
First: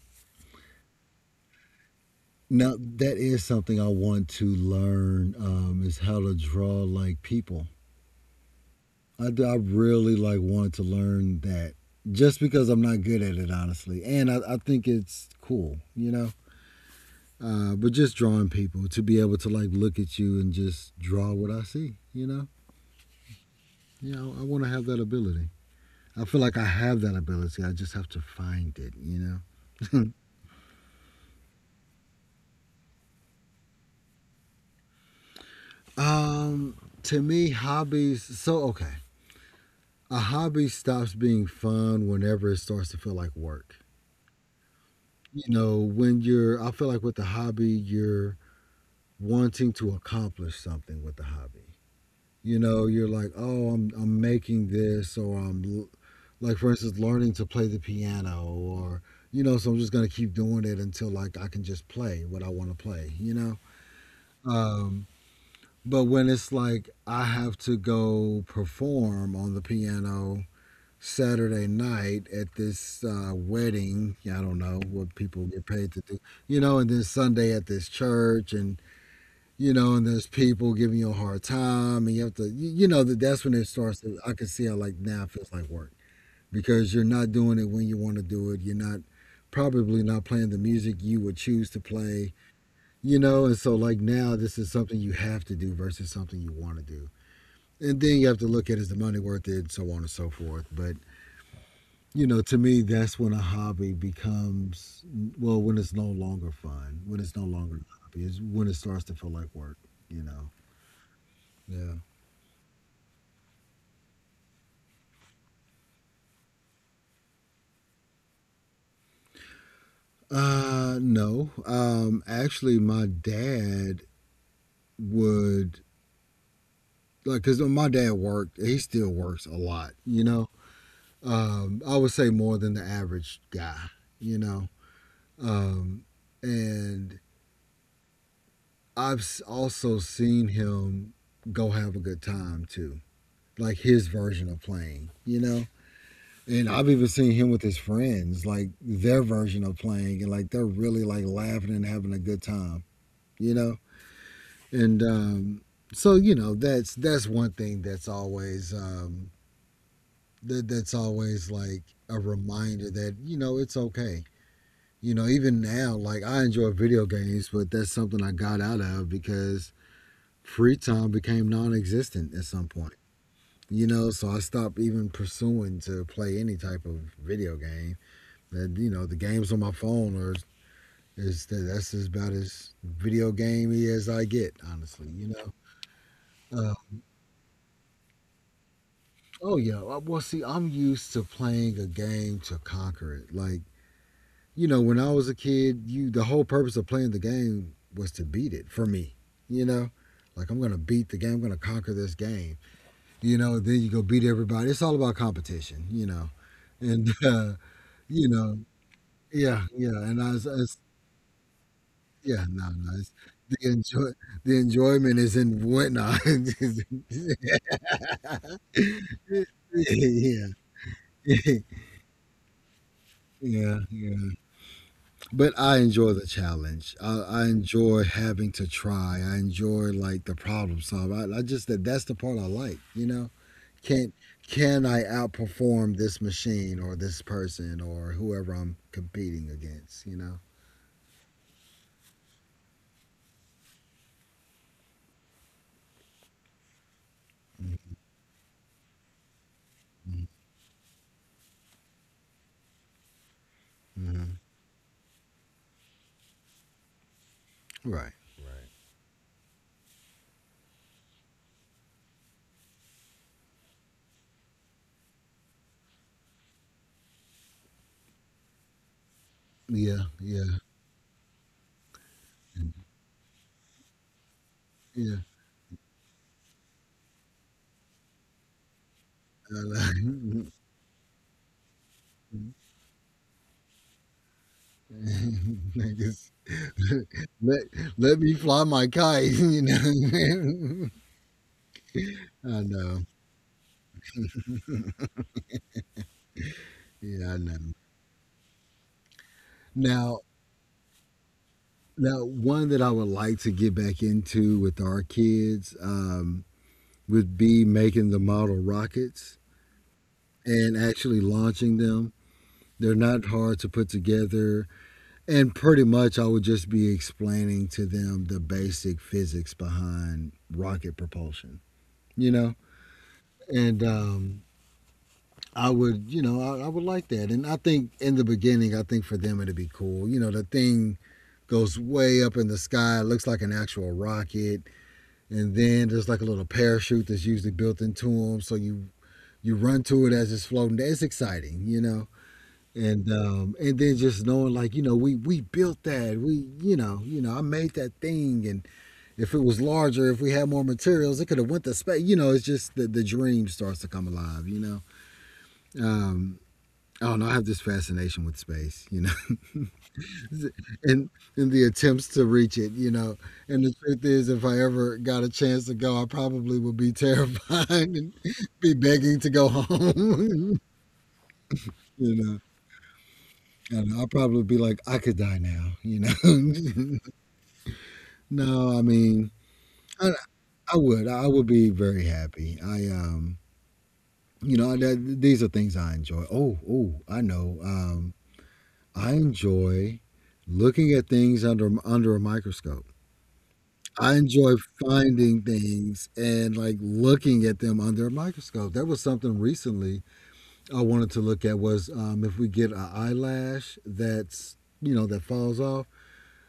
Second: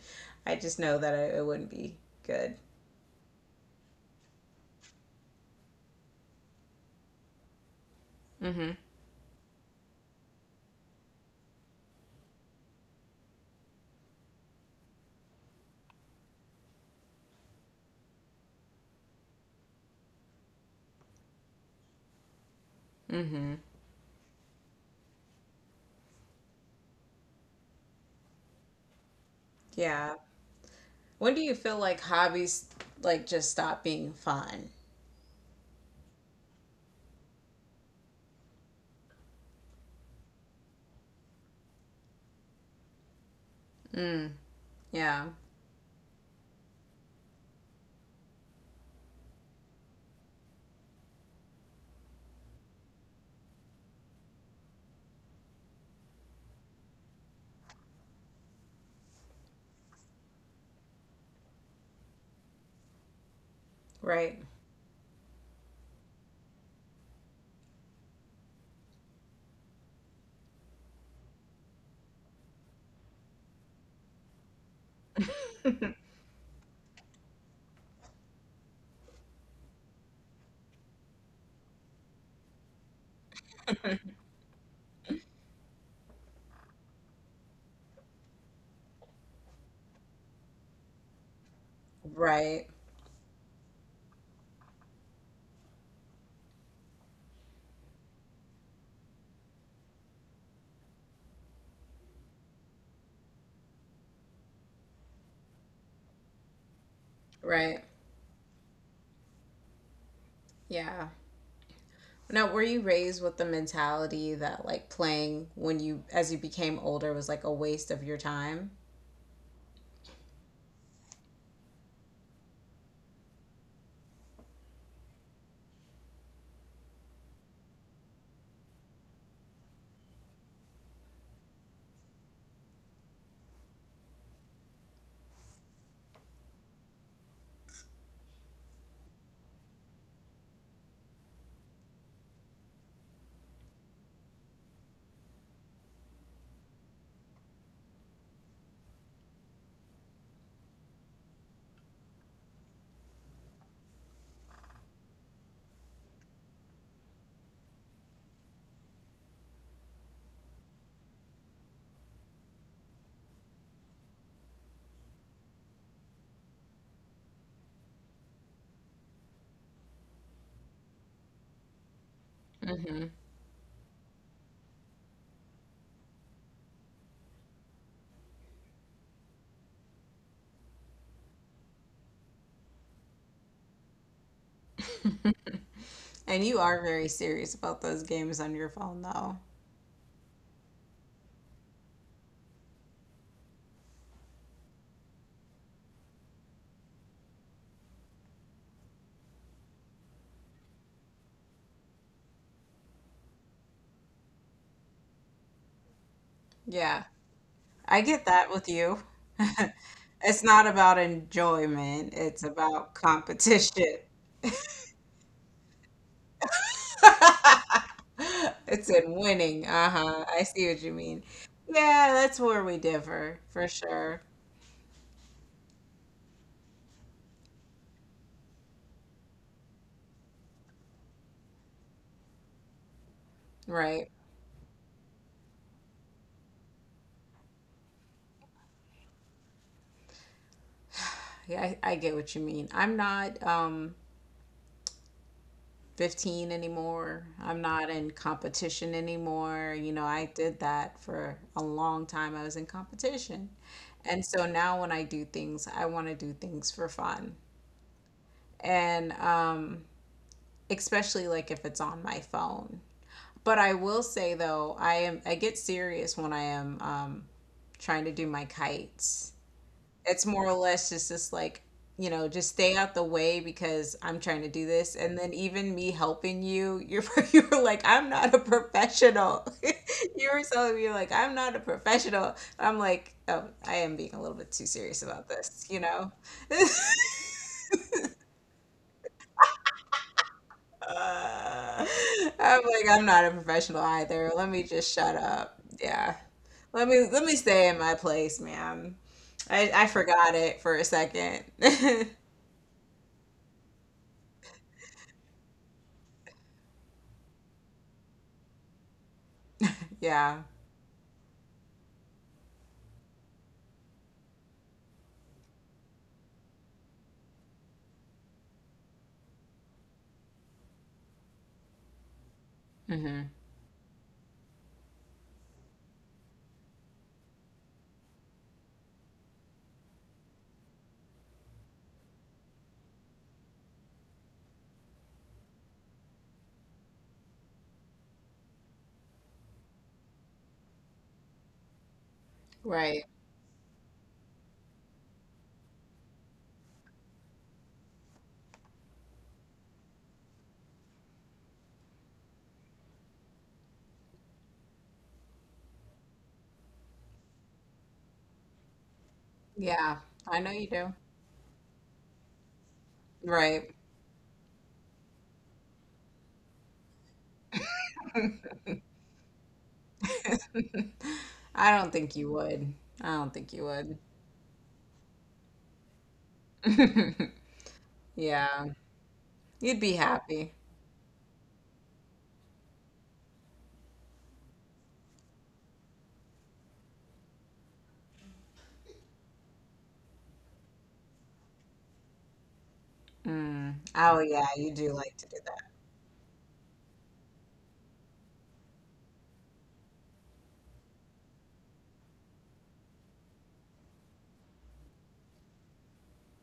Speaker 2: I just know that it wouldn't be good.
Speaker 1: Now that is something I want to learn is how to draw like people. I really like want to learn that just because I'm not good at it honestly, and I think it's cool, you know. But just drawing people to be able to like look at you and just draw what I see, you know. You know, I want to have that ability. I feel like I have that ability. I just have to find it, you know.
Speaker 2: Yeah. When do you feel like hobbies like just stop being fun?
Speaker 1: Um, to me, hobbies. A hobby stops being fun whenever it starts to feel like work.
Speaker 2: Yeah.
Speaker 1: You know, when you're, I feel like with the hobby, you're wanting to accomplish something with the hobby. You know, you're like, oh, I'm making this, or like, for instance, learning to play the piano, or, so I'm just going to keep doing it until, like, I can just play what I want to play, you know?
Speaker 2: Right.
Speaker 1: Um, but when it's like, I have to go perform on the piano Saturday night at this wedding. Yeah, I don't know what people get paid to do, you know, and then Sunday at this church, and you know, and there's people giving you a hard time, and you have to, that's when it starts. To, I can see how like now it feels like work because you're not doing it when you want to do it. You're not probably not playing the music you would choose to play,
Speaker 2: Right.
Speaker 1: you know, and so like now this is something you have to do versus something you want to do. And then you have to look at is the money worth it, and so on and so forth. But you know, to me, that's when a hobby becomes well, when it's no longer fun, when it's no longer
Speaker 2: Right.
Speaker 1: a hobby, is when it starts to feel like work. You know.
Speaker 2: Yeah.
Speaker 1: Yeah.
Speaker 2: Now, were you raised with the mentality that like playing when you as you became older was like a waste of your time?
Speaker 1: No. Actually, my dad would like because my dad worked. He still works a lot. You know. I would say more than the average guy. You know. Um, and I've s- also seen him go have a good time too, like his version of playing. You know. And I've even seen him with his friends, like their version of playing, and like they're really like laughing and having a good time, you know. And So you know that's one thing that's always, that's always like a reminder that you know it's okay. You know, even now, like I enjoy video games, but that's something I got out of because free time became non-existent at some point. You know, so I stopped even pursuing to play any type of video game. That you know, the games on my phone are is that's just about as video gamey as I get, honestly. You know.
Speaker 2: And you
Speaker 1: Uh,
Speaker 2: are very serious about those games on your phone though.
Speaker 1: oh yeah. Well, see, I'm used to playing a game to conquer it. Like you know, when I was a kid, you the whole purpose of playing the game was to beat it for me. You know, like I'm gonna beat the game. I'm gonna conquer this game. You know, then you go beat everybody. It's all about competition. You know,
Speaker 2: Yeah.
Speaker 1: and
Speaker 2: I
Speaker 1: you
Speaker 2: get that
Speaker 1: know,
Speaker 2: with you.
Speaker 1: yeah, yeah. And I,
Speaker 2: It's not about enjoyment,
Speaker 1: yeah,
Speaker 2: it's
Speaker 1: no, no.
Speaker 2: about
Speaker 1: It's, the
Speaker 2: competition.
Speaker 1: enjoy the enjoyment is in whatnot.
Speaker 2: It's in winning. Uh-huh. I
Speaker 1: Yeah.
Speaker 2: see what you mean. Yeah, that's where we differ for
Speaker 1: Yeah,
Speaker 2: sure.
Speaker 1: yeah. But I enjoy the challenge. I enjoy having to try. I enjoy like the problem solve. I just that's the part I like. You know, can
Speaker 2: Right.
Speaker 1: can I outperform this machine or this person or whoever I'm competing against? You know.
Speaker 2: Yeah, I get what you mean. I'm not 15 anymore. I'm not in competition anymore. You know, I did that for a long time. I was in competition. And
Speaker 1: Mm-hmm.
Speaker 2: so now when I do things, I want to do things for fun.
Speaker 1: Right. Right.
Speaker 2: And Especially like if it's on my phone. But I will say though, I am I get serious when I am trying to do my kites.
Speaker 1: Yeah.
Speaker 2: It's
Speaker 1: Yeah.
Speaker 2: more or less just like you know just stay out the way because I'm trying to do this,
Speaker 1: Yeah.
Speaker 2: and then even me helping you, you're you're like I'm not a professional.
Speaker 1: I
Speaker 2: You were
Speaker 1: like-
Speaker 2: telling me like I'm not a professional. I'm like oh I am being a little bit too serious about this, you
Speaker 1: I
Speaker 2: know.
Speaker 1: guess let let me fly my kite, you know. I
Speaker 2: I'm like,
Speaker 1: know.
Speaker 2: I'm not a professional either. Let me just shut up. Yeah. Let
Speaker 1: Yeah, I
Speaker 2: me stay
Speaker 1: know.
Speaker 2: in my place, ma'am. I
Speaker 1: Now,
Speaker 2: forgot it for a second.
Speaker 1: now one that I would like to get back into with our kids would be making the model rockets
Speaker 2: Yeah.
Speaker 1: and actually launching them. They're not hard to put together, and pretty much I would just be explaining to them the basic physics behind rocket propulsion, you know. And I would, you know, I would like that. And I think in the beginning, I think for them it'd be cool. You know, the thing goes way up in the sky, it looks like an actual rocket, and then there's like a little parachute that's usually built into them, so you run to it as it's floating. It's exciting, you know.
Speaker 2: Right.
Speaker 1: And then just knowing, like you know, we built that. We you know I made that thing, and if it was larger, if we had more materials, it could have went to space. You know, it's just the dream starts to come alive. You know, um, I don't know. I have this fascination with space, you know,
Speaker 2: Yeah. I know you do.
Speaker 1: and and the attempts to reach it, you know. And the
Speaker 2: Right.
Speaker 1: truth is, if I ever got a chance to go, I probably would be terrified and be begging to go home,
Speaker 2: I don't
Speaker 1: you
Speaker 2: think you
Speaker 1: know.
Speaker 2: would. I don't think you
Speaker 1: And
Speaker 2: would.
Speaker 1: I'll probably be like, I could die now, you know.
Speaker 2: Yeah.
Speaker 1: No, I mean,
Speaker 2: You'd be
Speaker 1: I,
Speaker 2: happy.
Speaker 1: I would be very happy. I, you know, that, these are things I enjoy. Oh, oh, I know. I enjoy looking at things under a microscope.
Speaker 2: Mm.
Speaker 1: I
Speaker 2: Oh yeah,
Speaker 1: enjoy
Speaker 2: you do like to
Speaker 1: finding
Speaker 2: do that.
Speaker 1: things and like looking at them under a microscope. That was something recently I wanted to look at was if we get an eyelash that's you know that falls off,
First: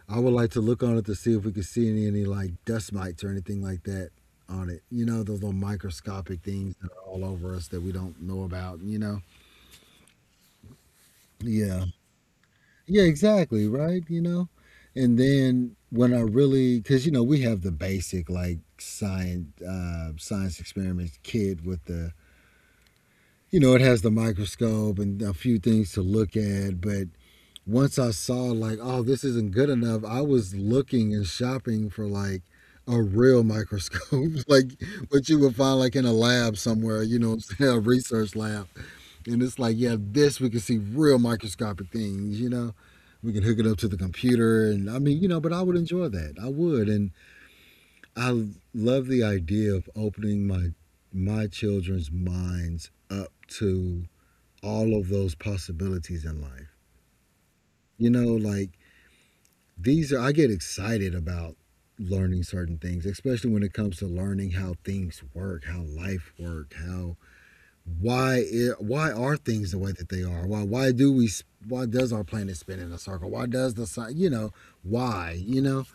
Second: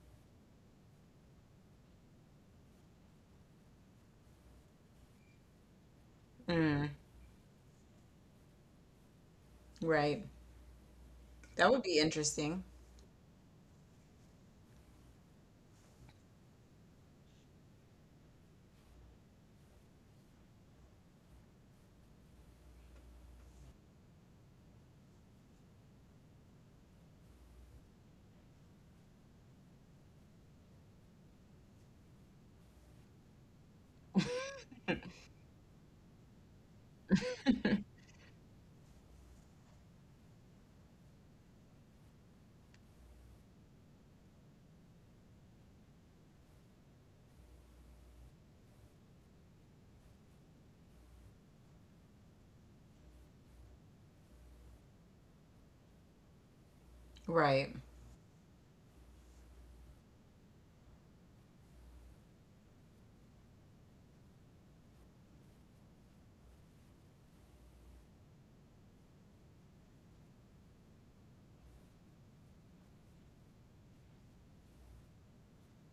Speaker 1: I would like to look on it to see if we could see any like dust mites or anything like that on it. You know those little microscopic things that
Speaker 2: Mm.
Speaker 1: are all over us that we don't know about. You know,
Speaker 2: Right. That would
Speaker 1: yeah.
Speaker 2: be interesting.
Speaker 1: Yeah, exactly, right? You know? And then when I really, because, you know, we have the basic like science experiments kit with the, you know, it has the microscope and a few things to look at. But once I saw like, oh, this isn't good enough, I was looking and shopping for like a real microscope, like what you would find like in a lab somewhere, you know, what I'm saying, a research lab. And it's like, yeah, this we can see real microscopic things, you know? We can hook it up to the computer and I mean you know but I would enjoy that I would. And I love the idea of opening my children's minds up to all of those possibilities in life,
Speaker 2: Right.
Speaker 1: you know, like these are I get excited about learning certain things, especially when it comes to learning how things work, how life work, how why are things the way that they are, why do we why does our planet spin in a circle, why does the sun, you know, why, you know.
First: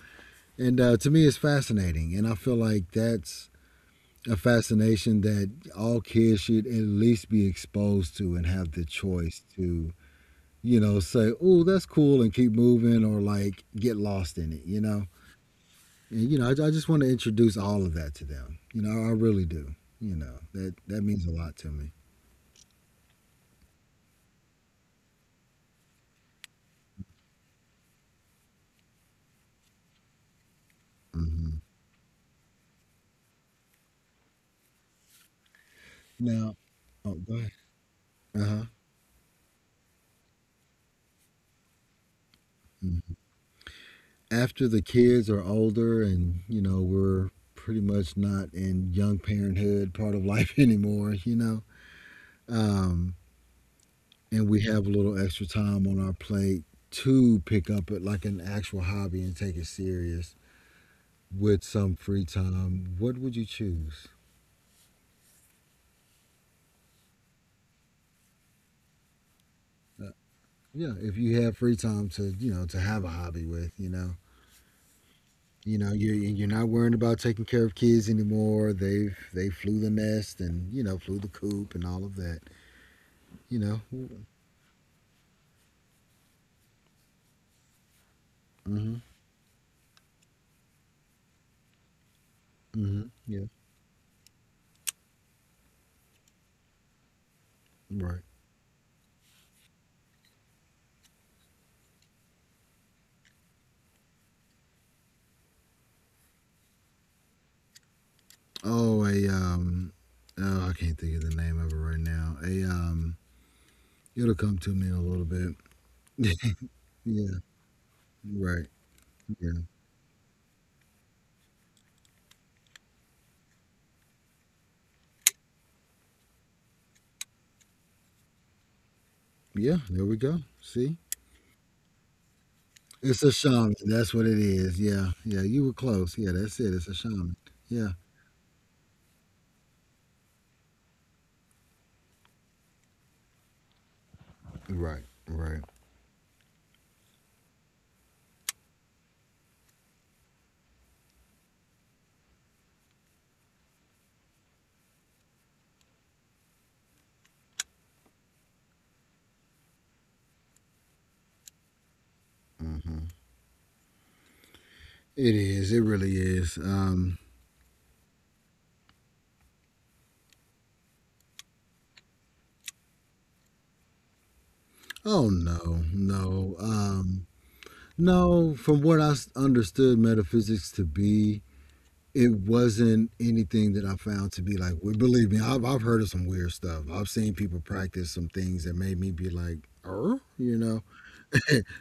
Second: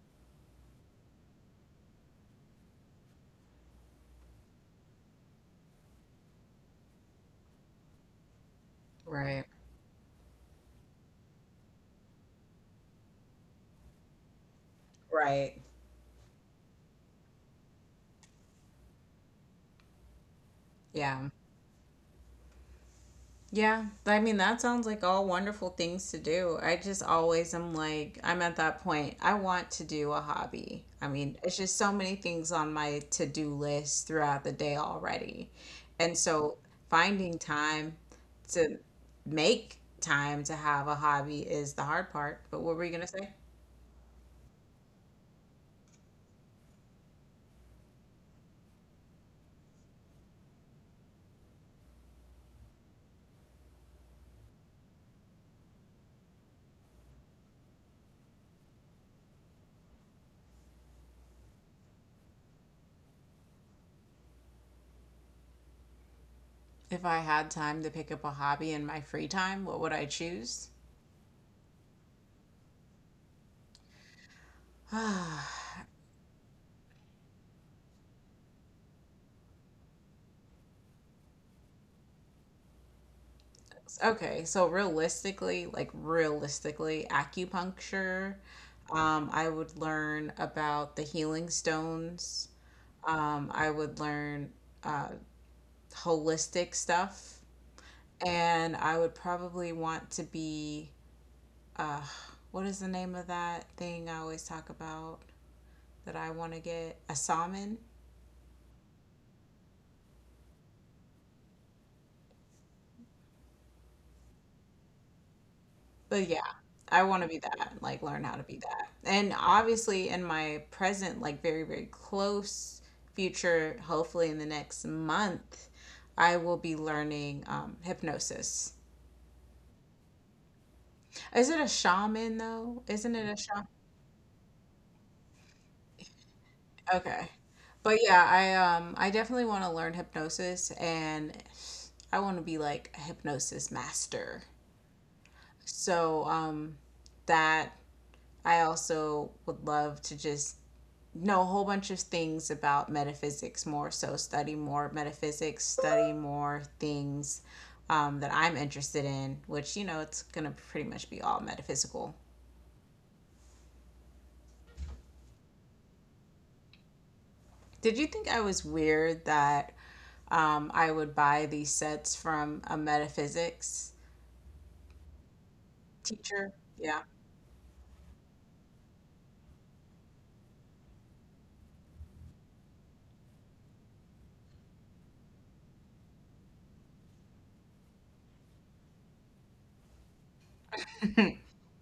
Speaker 1: And To me, it's fascinating. And I feel like that's a fascination that all kids should at least be exposed to and have the choice
Speaker 2: Right.
Speaker 1: to, you know, say, oh, that's cool and keep moving or like get lost in it, you know?
Speaker 2: Right.
Speaker 1: And, you know, I just want to introduce all of that to them. You know, I really do. You know, that, that means
Speaker 2: Yeah.
Speaker 1: a lot to me.
Speaker 2: Yeah, I mean, that sounds like all wonderful things to do. I just always am like, I'm at that point. I want to do a hobby. I mean, it's
Speaker 1: Hmm.
Speaker 2: just so many things on my to do list throughout the day already. And so
Speaker 1: Now, oh, go
Speaker 2: finding
Speaker 1: ahead.
Speaker 2: time
Speaker 1: Uh huh.
Speaker 2: to make time to have a hobby is the hard part. But what were you going to say?
Speaker 1: After the kids are older and you know we're pretty much not in young parenthood part of life anymore, you know, um, and we have a little extra time on our plate to pick up it like an actual hobby and take it serious with some free time, what would you choose?
Speaker 2: If I had time to pick up a hobby in my free time, what would I
Speaker 1: uh,
Speaker 2: choose?
Speaker 1: yeah, if you have free time to you know to have a hobby with, you know, you know you're not worrying about taking care of kids anymore, they've they flew the nest and you know flew the coop and all of that, you know.
Speaker 2: Okay, so realistically, like realistically, acupuncture,
Speaker 1: Hmm.
Speaker 2: I would learn about the healing stones.
Speaker 1: Hmm. Yeah.
Speaker 2: I would learn uh, holistic stuff.
Speaker 1: Right.
Speaker 2: And I would probably want to be, what is the name of that thing I always talk about that I want to get? A shaman?
Speaker 1: Oh, a oh, I can't think of the name of it right now. A it'll come to me in a little bit.
Speaker 2: But yeah, I want to
Speaker 1: Yeah.
Speaker 2: be that, like learn how to be
Speaker 1: Right.
Speaker 2: that. And
Speaker 1: Yeah.
Speaker 2: obviously, in my present, like very close future, hopefully in the next month, I will be learning hypnosis.
Speaker 1: Yeah. There we go. See,
Speaker 2: Is it a shaman though? Isn't
Speaker 1: it's
Speaker 2: it
Speaker 1: a
Speaker 2: a shaman?
Speaker 1: shaman. That's what it is. Yeah. Yeah. You were close. Yeah. That's it. It's a
Speaker 2: Okay.
Speaker 1: shaman. Yeah.
Speaker 2: But yeah, I definitely want to learn hypnosis and I want to be like a hypnosis master.
Speaker 1: Right. Right.
Speaker 2: So that I also would love to just know a whole bunch of things about metaphysics more so study more metaphysics study more things that I'm interested in, which you know it's gonna pretty much be all metaphysical.
Speaker 1: Hmm. It is. It really is.
Speaker 2: Did you think I was weird that I would buy these sets from a metaphysics
Speaker 1: Oh no.
Speaker 2: teacher?
Speaker 1: No.
Speaker 2: Yeah,
Speaker 1: No. From what I s- understood metaphysics to be, it wasn't anything that I found to be like. Well, believe me, I've heard of some weird stuff. I've seen people practice some things that made me be like, you know,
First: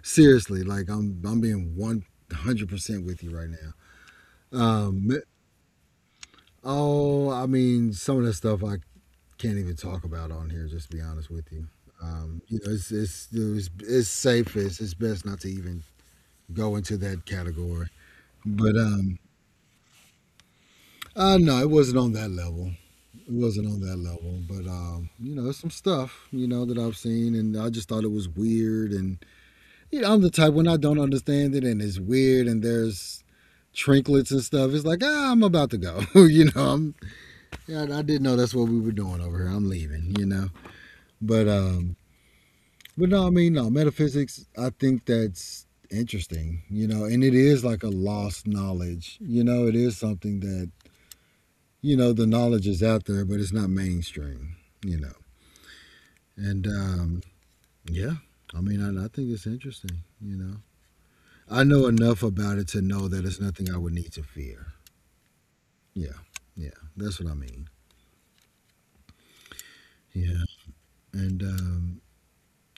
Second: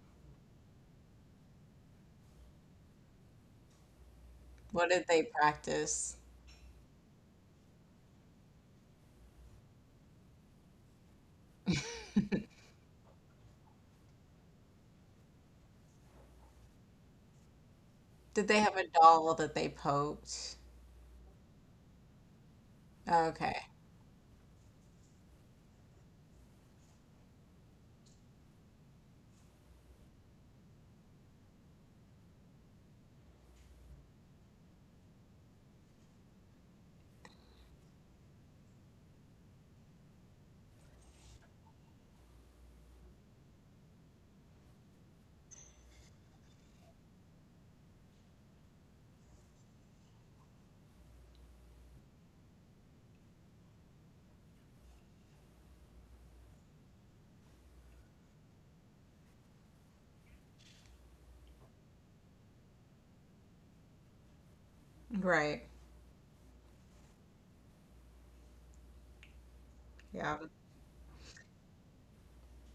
Speaker 1: seriously. Like I'm being 100% with you right now.
Speaker 2: what did
Speaker 1: Um,
Speaker 2: they practice?
Speaker 1: oh, I mean, some of that stuff I can't even talk about on here. Just to be honest with you. You know, it's safest. It's best not to even go into that category.
Speaker 2: Did they
Speaker 1: But
Speaker 2: have a
Speaker 1: um,
Speaker 2: doll that they poked?
Speaker 1: uh, no, it wasn't on that level. It
Speaker 2: Okay,
Speaker 1: wasn't on that level, but you know, there's some stuff you know that I've seen, and I just thought it was weird. And you know, I'm the type when I don't understand it, and it's weird, and there's trinklets and stuff. It's like ah, I'm about to go. You know, I'm yeah, I didn't know that's what we were doing over here. I'm leaving. You know, but um, but no, I mean, no metaphysics. I think that's interesting. You know, and it is like a lost knowledge. You know, it is something that you know the knowledge is out there, but it's not mainstream. You know. And Yeah. I mean, I think it's interesting, you know. I know enough about it to know that it's nothing I would need to fear.
Speaker 2: right.
Speaker 1: Yeah. Yeah. That's what I mean.
Speaker 2: Yeah.
Speaker 1: Yeah. And, um,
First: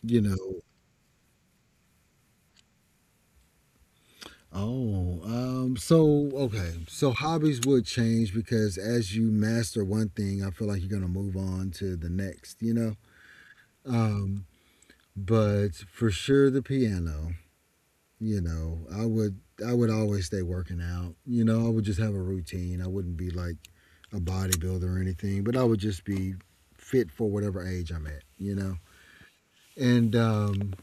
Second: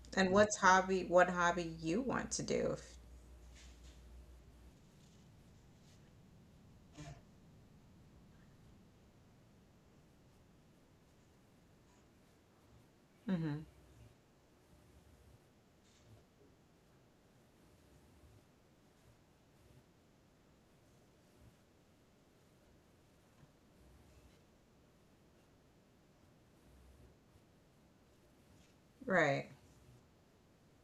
Speaker 1: you
Speaker 2: And
Speaker 1: know,
Speaker 2: what's hobby what hobby you want to do
Speaker 1: okay. So hobbies would change because as you master one thing, I feel like you're going to move on to the next, you know. Um, but for sure, the piano. You know, I would always stay working out. You know, I would just have a routine. I wouldn't be like a bodybuilder or anything, but I would just be fit for whatever age I'm at, you know.
Speaker 2: right.
Speaker 1: And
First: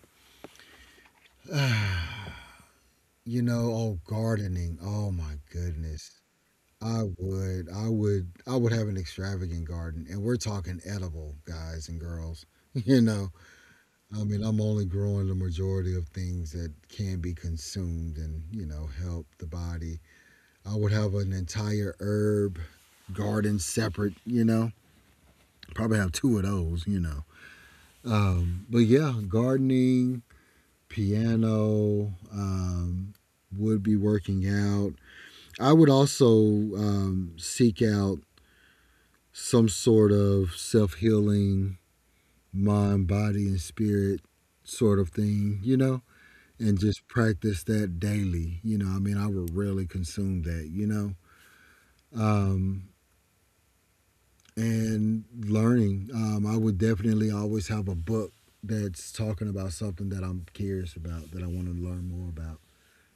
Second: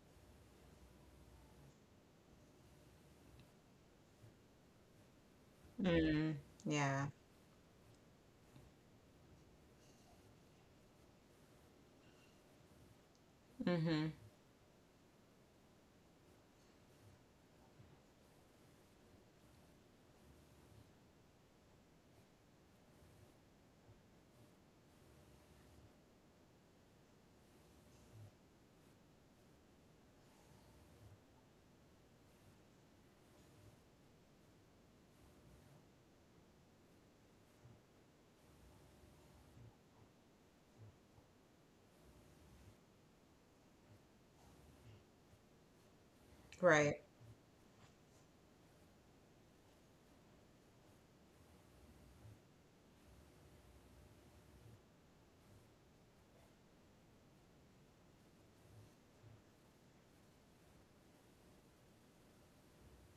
Speaker 1: You know, oh, gardening, oh my goodness.
Speaker 2: Mm,
Speaker 1: i
Speaker 2: yeah.
Speaker 1: would i would i would have an extravagant garden, and we're talking edible, guys and girls. You know,
Speaker 2: Mm-hmm.
Speaker 1: I mean, I'm only growing the majority of things that can be consumed and, you know, help the body. I would have an entire herb garden separate, you know. Probably have two of those, you know. But yeah, gardening, piano, would be working out. I would also seek out some sort of self healing, mind, body, and spirit sort of thing, you know, and
Speaker 2: Right.
Speaker 1: just practice that daily. You know, I mean, I would really consume that, you know. Um, and learning. I would definitely always have a book that's talking about something that I'm curious about that I want to learn more about.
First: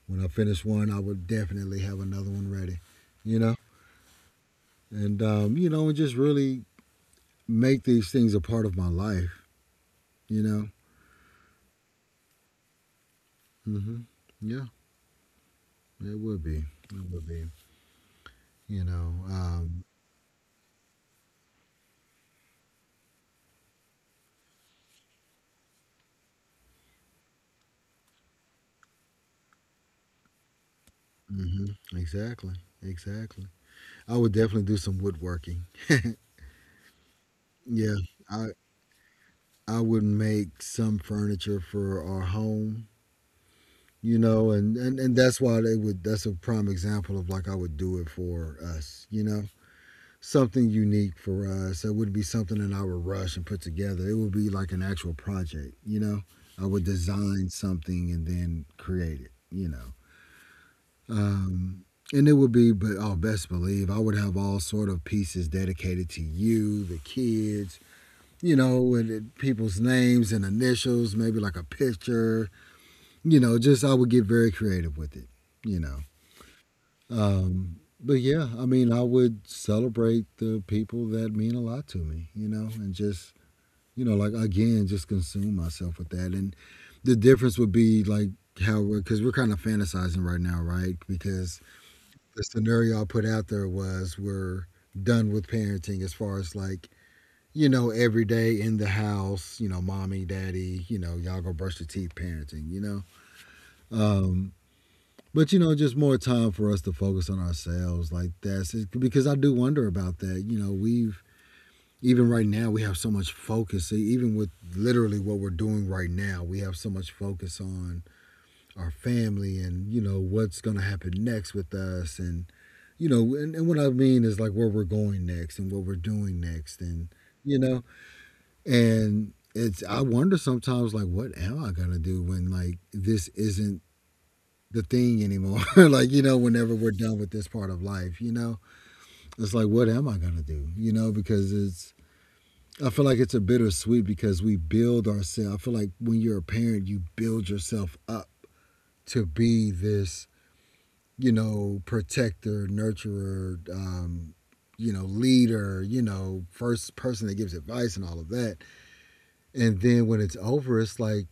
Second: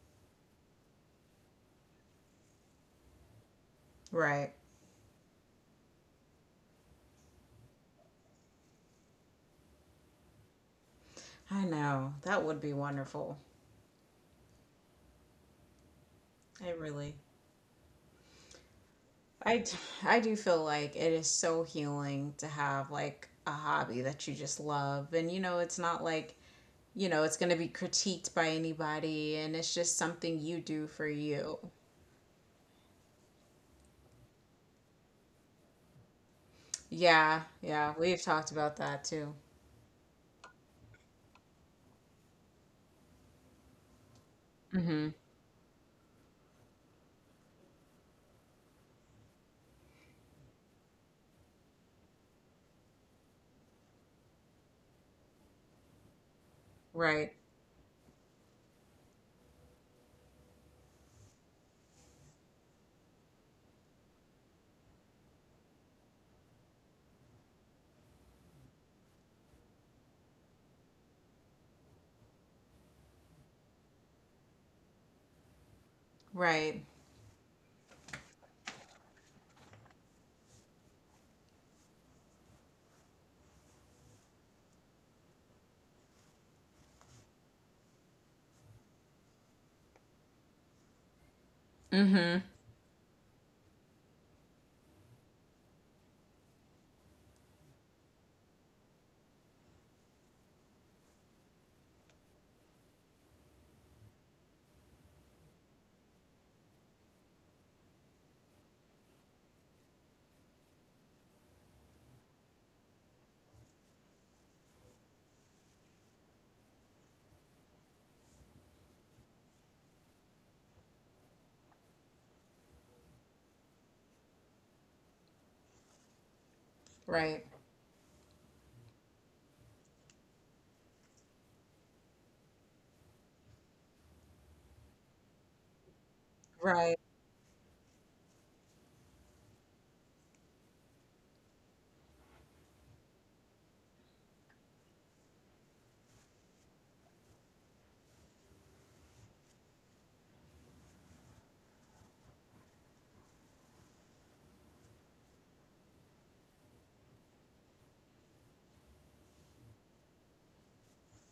Speaker 1: When I finish one, I would definitely have another one ready, you know,
Speaker 2: Right.
Speaker 1: and you know, and just really make these things a part of my life, you know.
Speaker 2: I know. That would be wonderful.
Speaker 1: Hmm. Yeah, it would be.
Speaker 2: I
Speaker 1: It
Speaker 2: really.
Speaker 1: would be. You know.
Speaker 2: I I do feel like it is so healing to have like a hobby that you just love. And you know, it's not like, you know, it's going to be critiqued by anybody and it's just something you do for you.
Speaker 1: Hmm. Exactly. Exactly. I would definitely do some woodworking.
Speaker 2: Yeah. Yeah.
Speaker 1: Yeah.
Speaker 2: We've
Speaker 1: I
Speaker 2: talked about that too.
Speaker 1: I would make some furniture for our home, you know, and, and,
Speaker 2: Mm-hmm.
Speaker 1: and that's why they would, that's a prime example of like I would do it for us, you know, something unique for us. It wouldn't be something that I would rush and put together. It would be like an actual project, you know. I would
Speaker 2: Right.
Speaker 1: design something and then create it, you know. Um, and it would be, but oh, best believe I would have all sort of pieces dedicated to you, the kids, you know, with it, people's names and initials, maybe like a picture, you know, just I would get very creative with it, you know.
Speaker 2: Right.
Speaker 1: But yeah, I mean, I would celebrate the people that mean a lot to me, you know, and just, you know, like again, just consume myself with that. And the difference would be like how we're, because we're kind of fantasizing right now, right? Because
Speaker 2: Mm-hmm.
Speaker 1: the scenario I put out there was we're done with parenting as far as like, you know, every day in the house, you know, mommy, daddy, you know, y'all go brush your teeth parenting, you know? Um, but, you know, just more time for us to focus on ourselves, like that's it, because I do wonder about that. You know, we've, even right now, we have so much focus, even with literally what we're doing right now, we have so much focus on our family and, you know, what's going to happen next with us. And, you know, and what I mean is like where we're going next and what we're doing next. And,
Speaker 2: Right.
Speaker 1: you know, and it's I wonder sometimes like what am I gonna do when like this isn't the thing anymore? Like, you know, whenever we're
Speaker 2: Right.
Speaker 1: done with this part of life, you know? It's like what am I gonna do? You know, because it's I feel like it's a bittersweet because we build ourselves. I feel like when you're a parent, you build yourself up to be this, you know, protector, nurturer, you know, leader, you know, first person that gives advice and all of that. And then when it's over, it's like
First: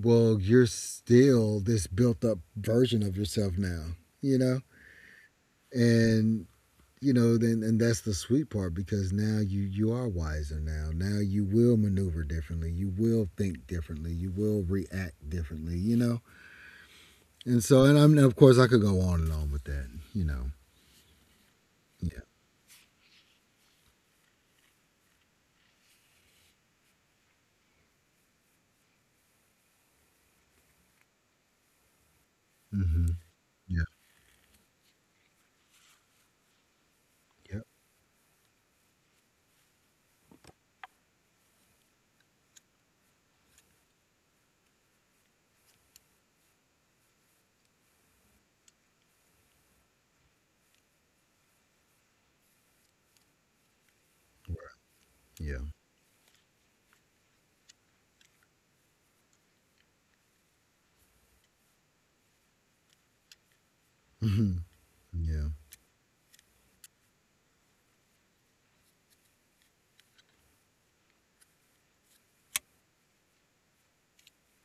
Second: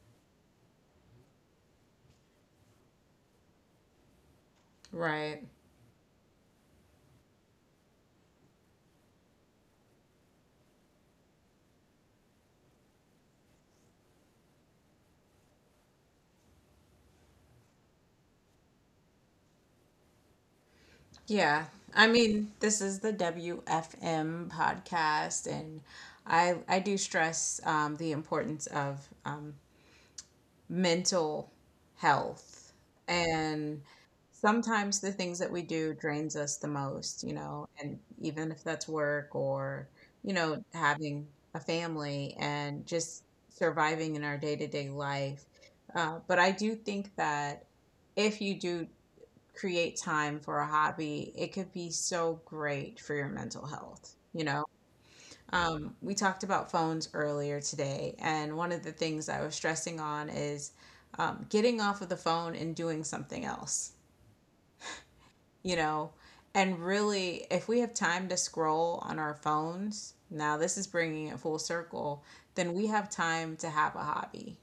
Speaker 1: well, you're still this built up version of yourself now, you know?
Speaker 2: Right.
Speaker 1: And you know, then and that's the sweet part because now you are wiser now. Now you will maneuver differently. You will think differently. You will react differently, you know? And so and I'm of course I could go on and on with that, you know.
Speaker 2: Yeah. I
Speaker 1: Yeah.
Speaker 2: mean, this is the WFM podcast, and I do stress the importance of mental health,
Speaker 1: Mhm.
Speaker 2: and
Speaker 1: Yeah.
Speaker 2: sometimes the things that we do drains us the most, you
Speaker 1: Yep.
Speaker 2: know, and even if that's work or you know having a family and just surviving in our day to day life. But I do think that if you do create time for a hobby, it could be so great for your mental health. You
Speaker 1: Right.
Speaker 2: know,
Speaker 1: Yeah.
Speaker 2: we talked about phones earlier today, and one of the things I was stressing on is getting off of the phone and doing something else,
Speaker 1: Mhm. Yeah.
Speaker 2: you know. And really, if we have time to scroll on our phones, now this is bringing it full circle, then we have time to have a hobby.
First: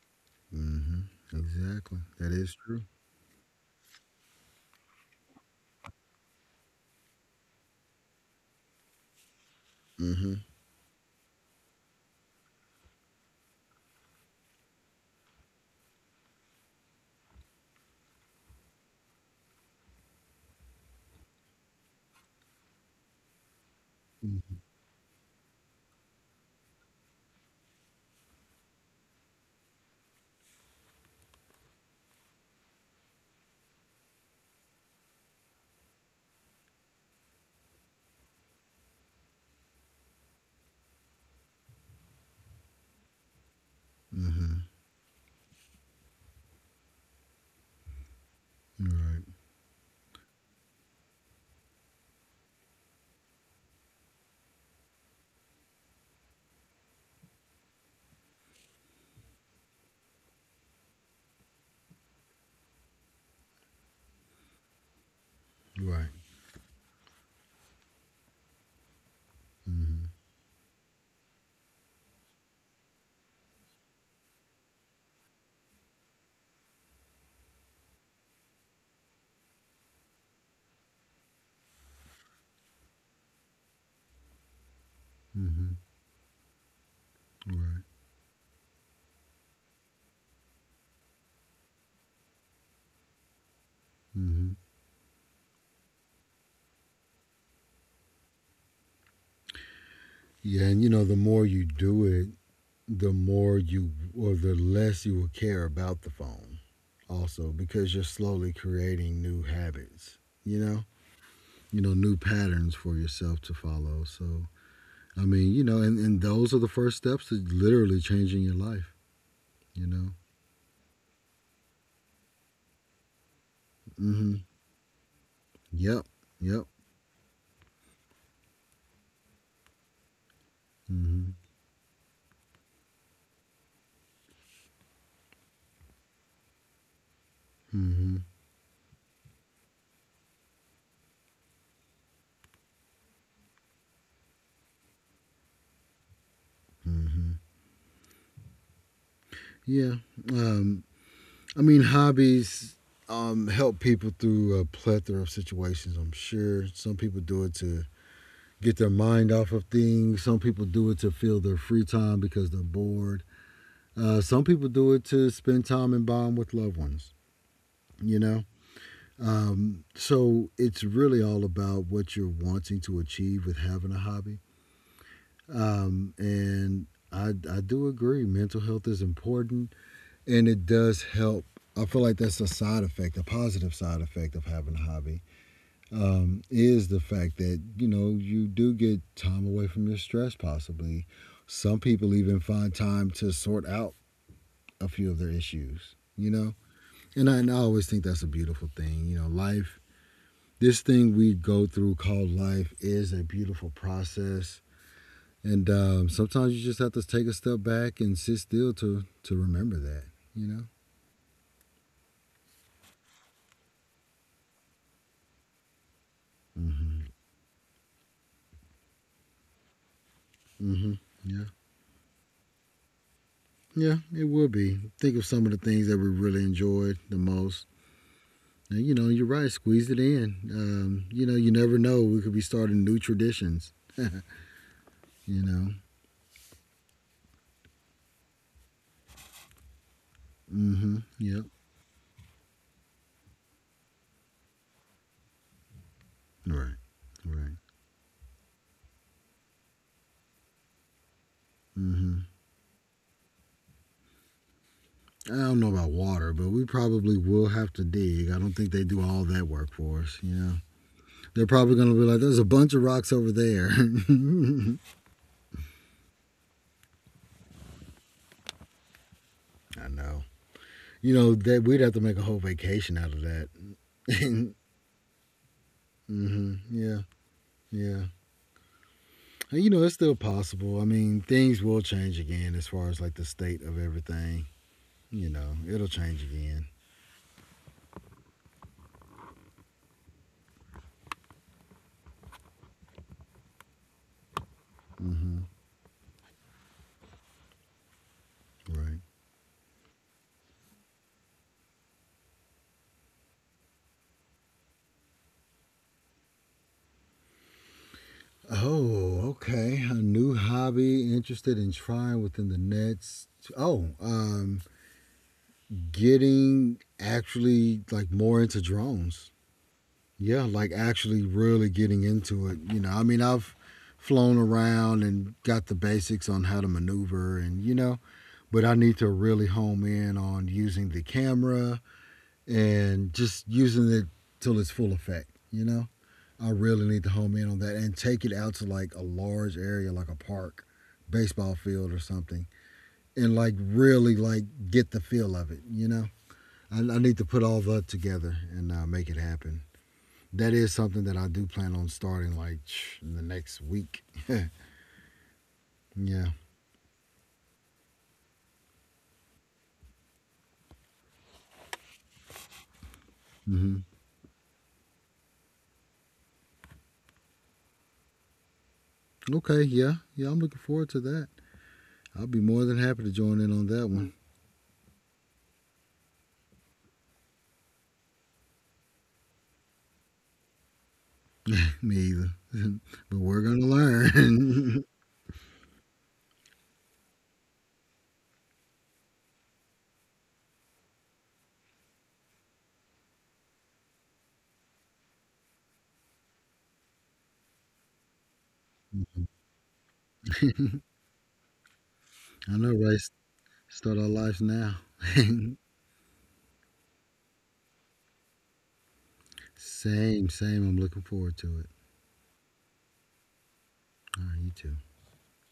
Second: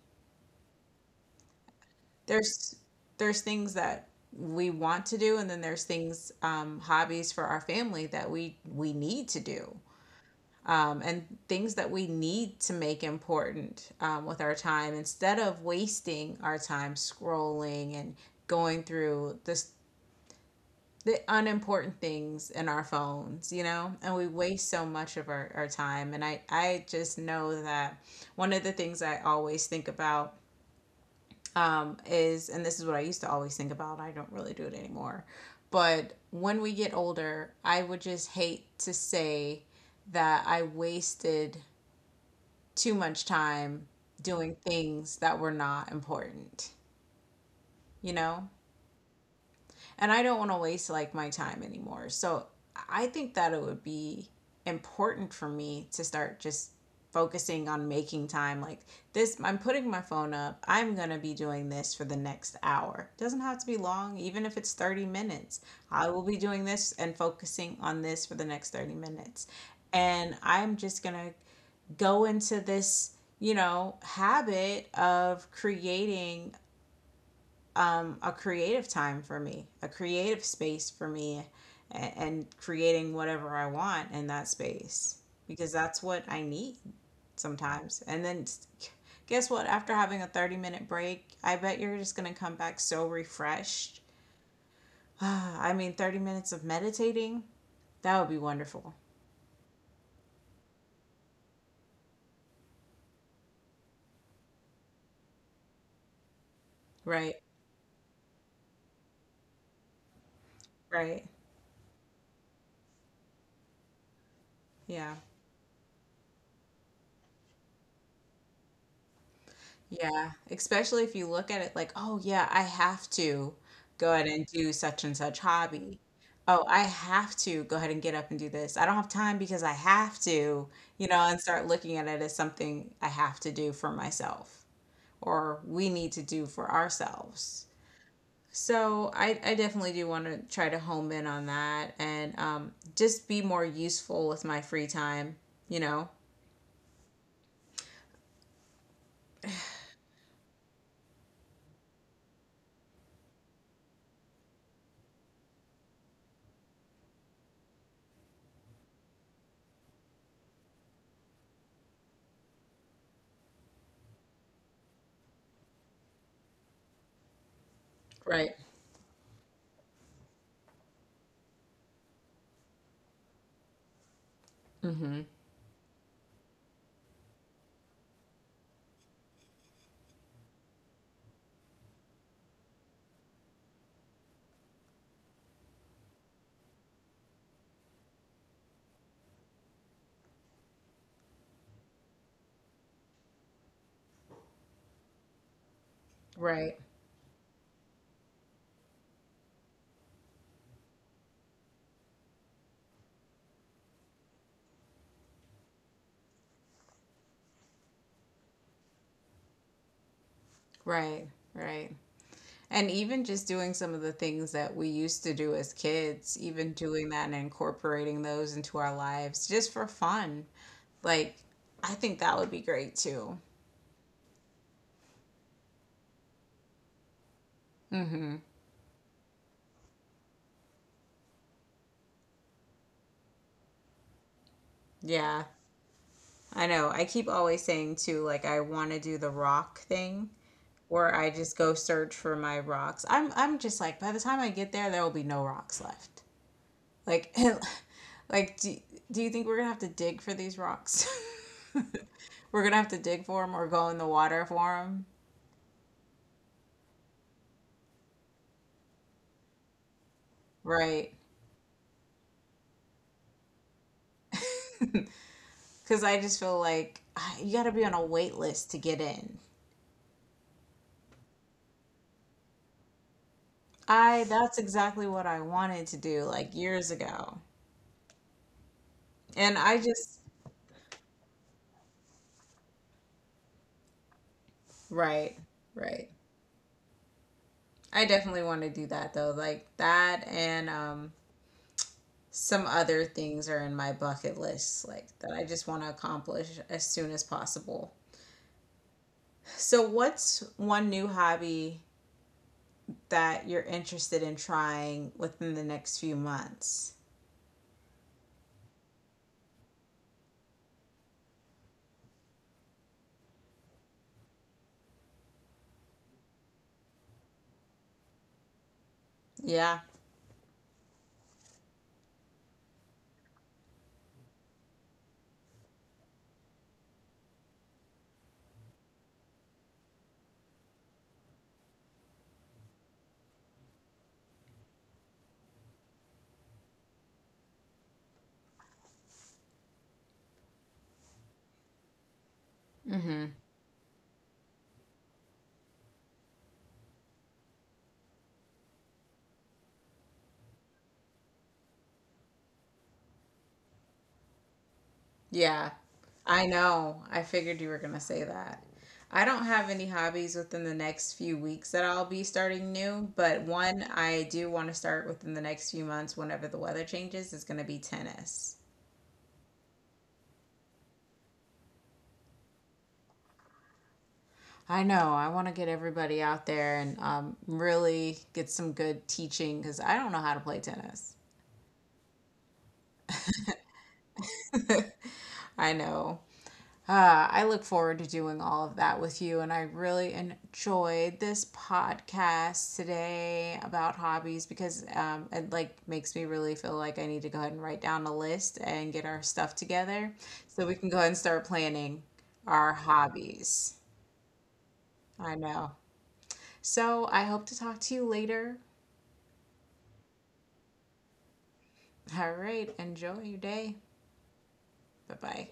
Speaker 1: Mhm. Exactly. That is
Speaker 2: there's
Speaker 1: true.
Speaker 2: there's things that we want to do, and then there's things hobbies for our family that we need to do,
Speaker 1: Mhm.
Speaker 2: and things that we need to make important with our time instead of wasting our time scrolling and going through this the unimportant things in our phones, you know, and we waste so much of our time. And I just know that one of the things I always think about is, and this is what I used to always think about, I don't really do it anymore, but when we get older, I would just hate to say that I wasted too much time doing
Speaker 1: Mhm.
Speaker 2: things that were not important, you know?
Speaker 1: Right.
Speaker 2: And I don't want to waste like my time anymore. So I think that it would be important for me to start just focusing on making time. Like, this I'm putting my phone up. I'm going to be doing this for the next hour. It doesn't have to be long, even if it's 30 minutes, I
Speaker 1: Right.
Speaker 2: will be doing this and focusing on this for the next 30 minutes,
Speaker 1: Mhm.
Speaker 2: and I'm just going to go into this, you know, habit of creating a creative time for me, a creative space for me, and creating whatever I want in that space, because
Speaker 1: Mhm.
Speaker 2: that's what I need
Speaker 1: Right.
Speaker 2: sometimes. And then guess what? After having a 30-minute break, I bet you're just going to come back so refreshed.
Speaker 1: Hmm.
Speaker 2: I mean, 30 minutes of meditating, that would be wonderful.
Speaker 1: Yeah, and you know, the more you do it, the more you or the less you will care about the phone.
Speaker 2: Right,
Speaker 1: Also, because you're slowly creating new habits. You know,
Speaker 2: right.
Speaker 1: you know, new patterns for yourself to follow. So,
Speaker 2: Yeah.
Speaker 1: I mean, you know, and those are the first steps to literally changing your life. You know.
Speaker 2: Yeah, especially if you look at it like, oh, yeah, I have to go ahead
Speaker 1: Mm-hmm.
Speaker 2: and do such and such hobby.
Speaker 1: Yep.
Speaker 2: Oh,
Speaker 1: Yep.
Speaker 2: I have to go ahead and get up and do this. I don't have time because I have to, you know,
Speaker 1: Mm-hmm.
Speaker 2: and start looking at it as something I have to do for myself or we need to do for ourselves.
Speaker 1: Mm-hmm.
Speaker 2: So I definitely do want to try to home in on that, and just be more useful with my free time, you know?
Speaker 1: Mm-hmm. Yeah. Um, I mean, hobbies help people through a plethora of situations, I'm sure. Some people do it to get their mind off of things, some people do it to fill their free time because they're bored. Some people do it to spend time and bond with loved ones, you know?
Speaker 2: Right.
Speaker 1: So it's really all about what you're wanting to achieve with having a hobby.
Speaker 2: Mm-hmm.
Speaker 1: And I do agree, mental health is important. And it does help. I feel like that's a side effect, a positive side effect of having a hobby, is the fact that you know you do get time away from your stress. Possibly, some people even find time to sort out a few of their issues. You know,
Speaker 2: Right,
Speaker 1: and I always think that's a beautiful thing. You know, life, this thing we go through called life, is a beautiful process, and sometimes you just have to take a step back and sit still to remember that. You know.
Speaker 2: right, right. And even just doing some of the things that we used to do as kids, even doing that and incorporating those into our lives just for fun.
Speaker 1: Mm hmm.
Speaker 2: Like,
Speaker 1: Yeah.
Speaker 2: I think that would be great too.
Speaker 1: Yeah, it will be. Think of some of the things that we really enjoyed the most. And, you know, you're right, squeeze it in. You know, you never know. We could be starting new traditions. You
Speaker 2: Yeah.
Speaker 1: know?
Speaker 2: I know. I keep always saying too, like, I want to do the rock thing
Speaker 1: Mm hmm.
Speaker 2: where I
Speaker 1: Yep.
Speaker 2: just go search for my rocks. I'm just like by the time I get there there will be no rocks left.
Speaker 1: Right.
Speaker 2: Like
Speaker 1: Right.
Speaker 2: like do you think we're going to have to dig for these rocks?
Speaker 1: Mm hmm.
Speaker 2: We're going to have to dig for them or go in the water for them?
Speaker 1: I don't know about water, but we probably will have to dig. I don't think they do all that work for us, you know.
Speaker 2: Right.
Speaker 1: They're probably going to be like, there's a bunch of rocks over there.
Speaker 2: Because I just feel like ah, you got to be on a wait list to get in.
Speaker 1: I know. You know, that we'd have to make a whole vacation out of that.
Speaker 2: I, that's exactly what I wanted to do
Speaker 1: Mm-hmm.
Speaker 2: like years
Speaker 1: Yeah,
Speaker 2: ago.
Speaker 1: yeah.
Speaker 2: And
Speaker 1: Hey, you
Speaker 2: I
Speaker 1: know, it's still
Speaker 2: just,
Speaker 1: possible. I mean, things will change again as far as like the state of everything. You
Speaker 2: right,
Speaker 1: know, it'll
Speaker 2: right.
Speaker 1: change again.
Speaker 2: I definitely want to do that though. Like that, and some other things are in my bucket list, like that I
Speaker 1: Hmm.
Speaker 2: just want to accomplish as soon as possible.
Speaker 1: Right.
Speaker 2: So, what's one new hobby that you're interested in trying within the next few months?
Speaker 1: Oh, okay. A new hobby interested in trying within the next. Oh, um, Getting actually like more into drones.
Speaker 2: Yeah.
Speaker 1: Yeah, like actually really getting into it. You know, I mean, I've flown around and got the basics on how to maneuver and you know, but I need to really home in on using the camera and just using it till it's full effect, you know? I really need to home in on that and take it out to like a large area, like a park, baseball field or something, and like really like get the feel of it, you know? I need to put all that together and make it happen. That is something that I do plan on starting like in the next week.
Speaker 2: Yeah,
Speaker 1: Yeah.
Speaker 2: I know. I figured you were going to say that. I don't have any hobbies within the next few weeks that I'll be starting new, but one
Speaker 1: Hmm.
Speaker 2: I do want to start within the next few months whenever the weather changes is going to be tennis.
Speaker 1: Okay. Yeah. Yeah. I'm looking forward to that. I'll be more than happy to join in on that one.
Speaker 2: I know. I want to get everybody out there and really get some good teaching, because I don't know how to play tennis.
Speaker 1: Me either. But we're going to learn.
Speaker 2: I know. I look forward to doing all of that with you. And I really enjoyed this podcast today about hobbies, because it like makes me really feel like I need to go ahead and write down a list and get our stuff together so we can go ahead and start planning
Speaker 1: I
Speaker 2: our
Speaker 1: know, right?
Speaker 2: hobbies.
Speaker 1: Start our lives now.
Speaker 2: I know. So I hope to talk to you later.
Speaker 1: Same, same. I'm looking forward to it.
Speaker 2: All right. Enjoy your day.
Speaker 1: All right, you too.
Speaker 2: Bye bye.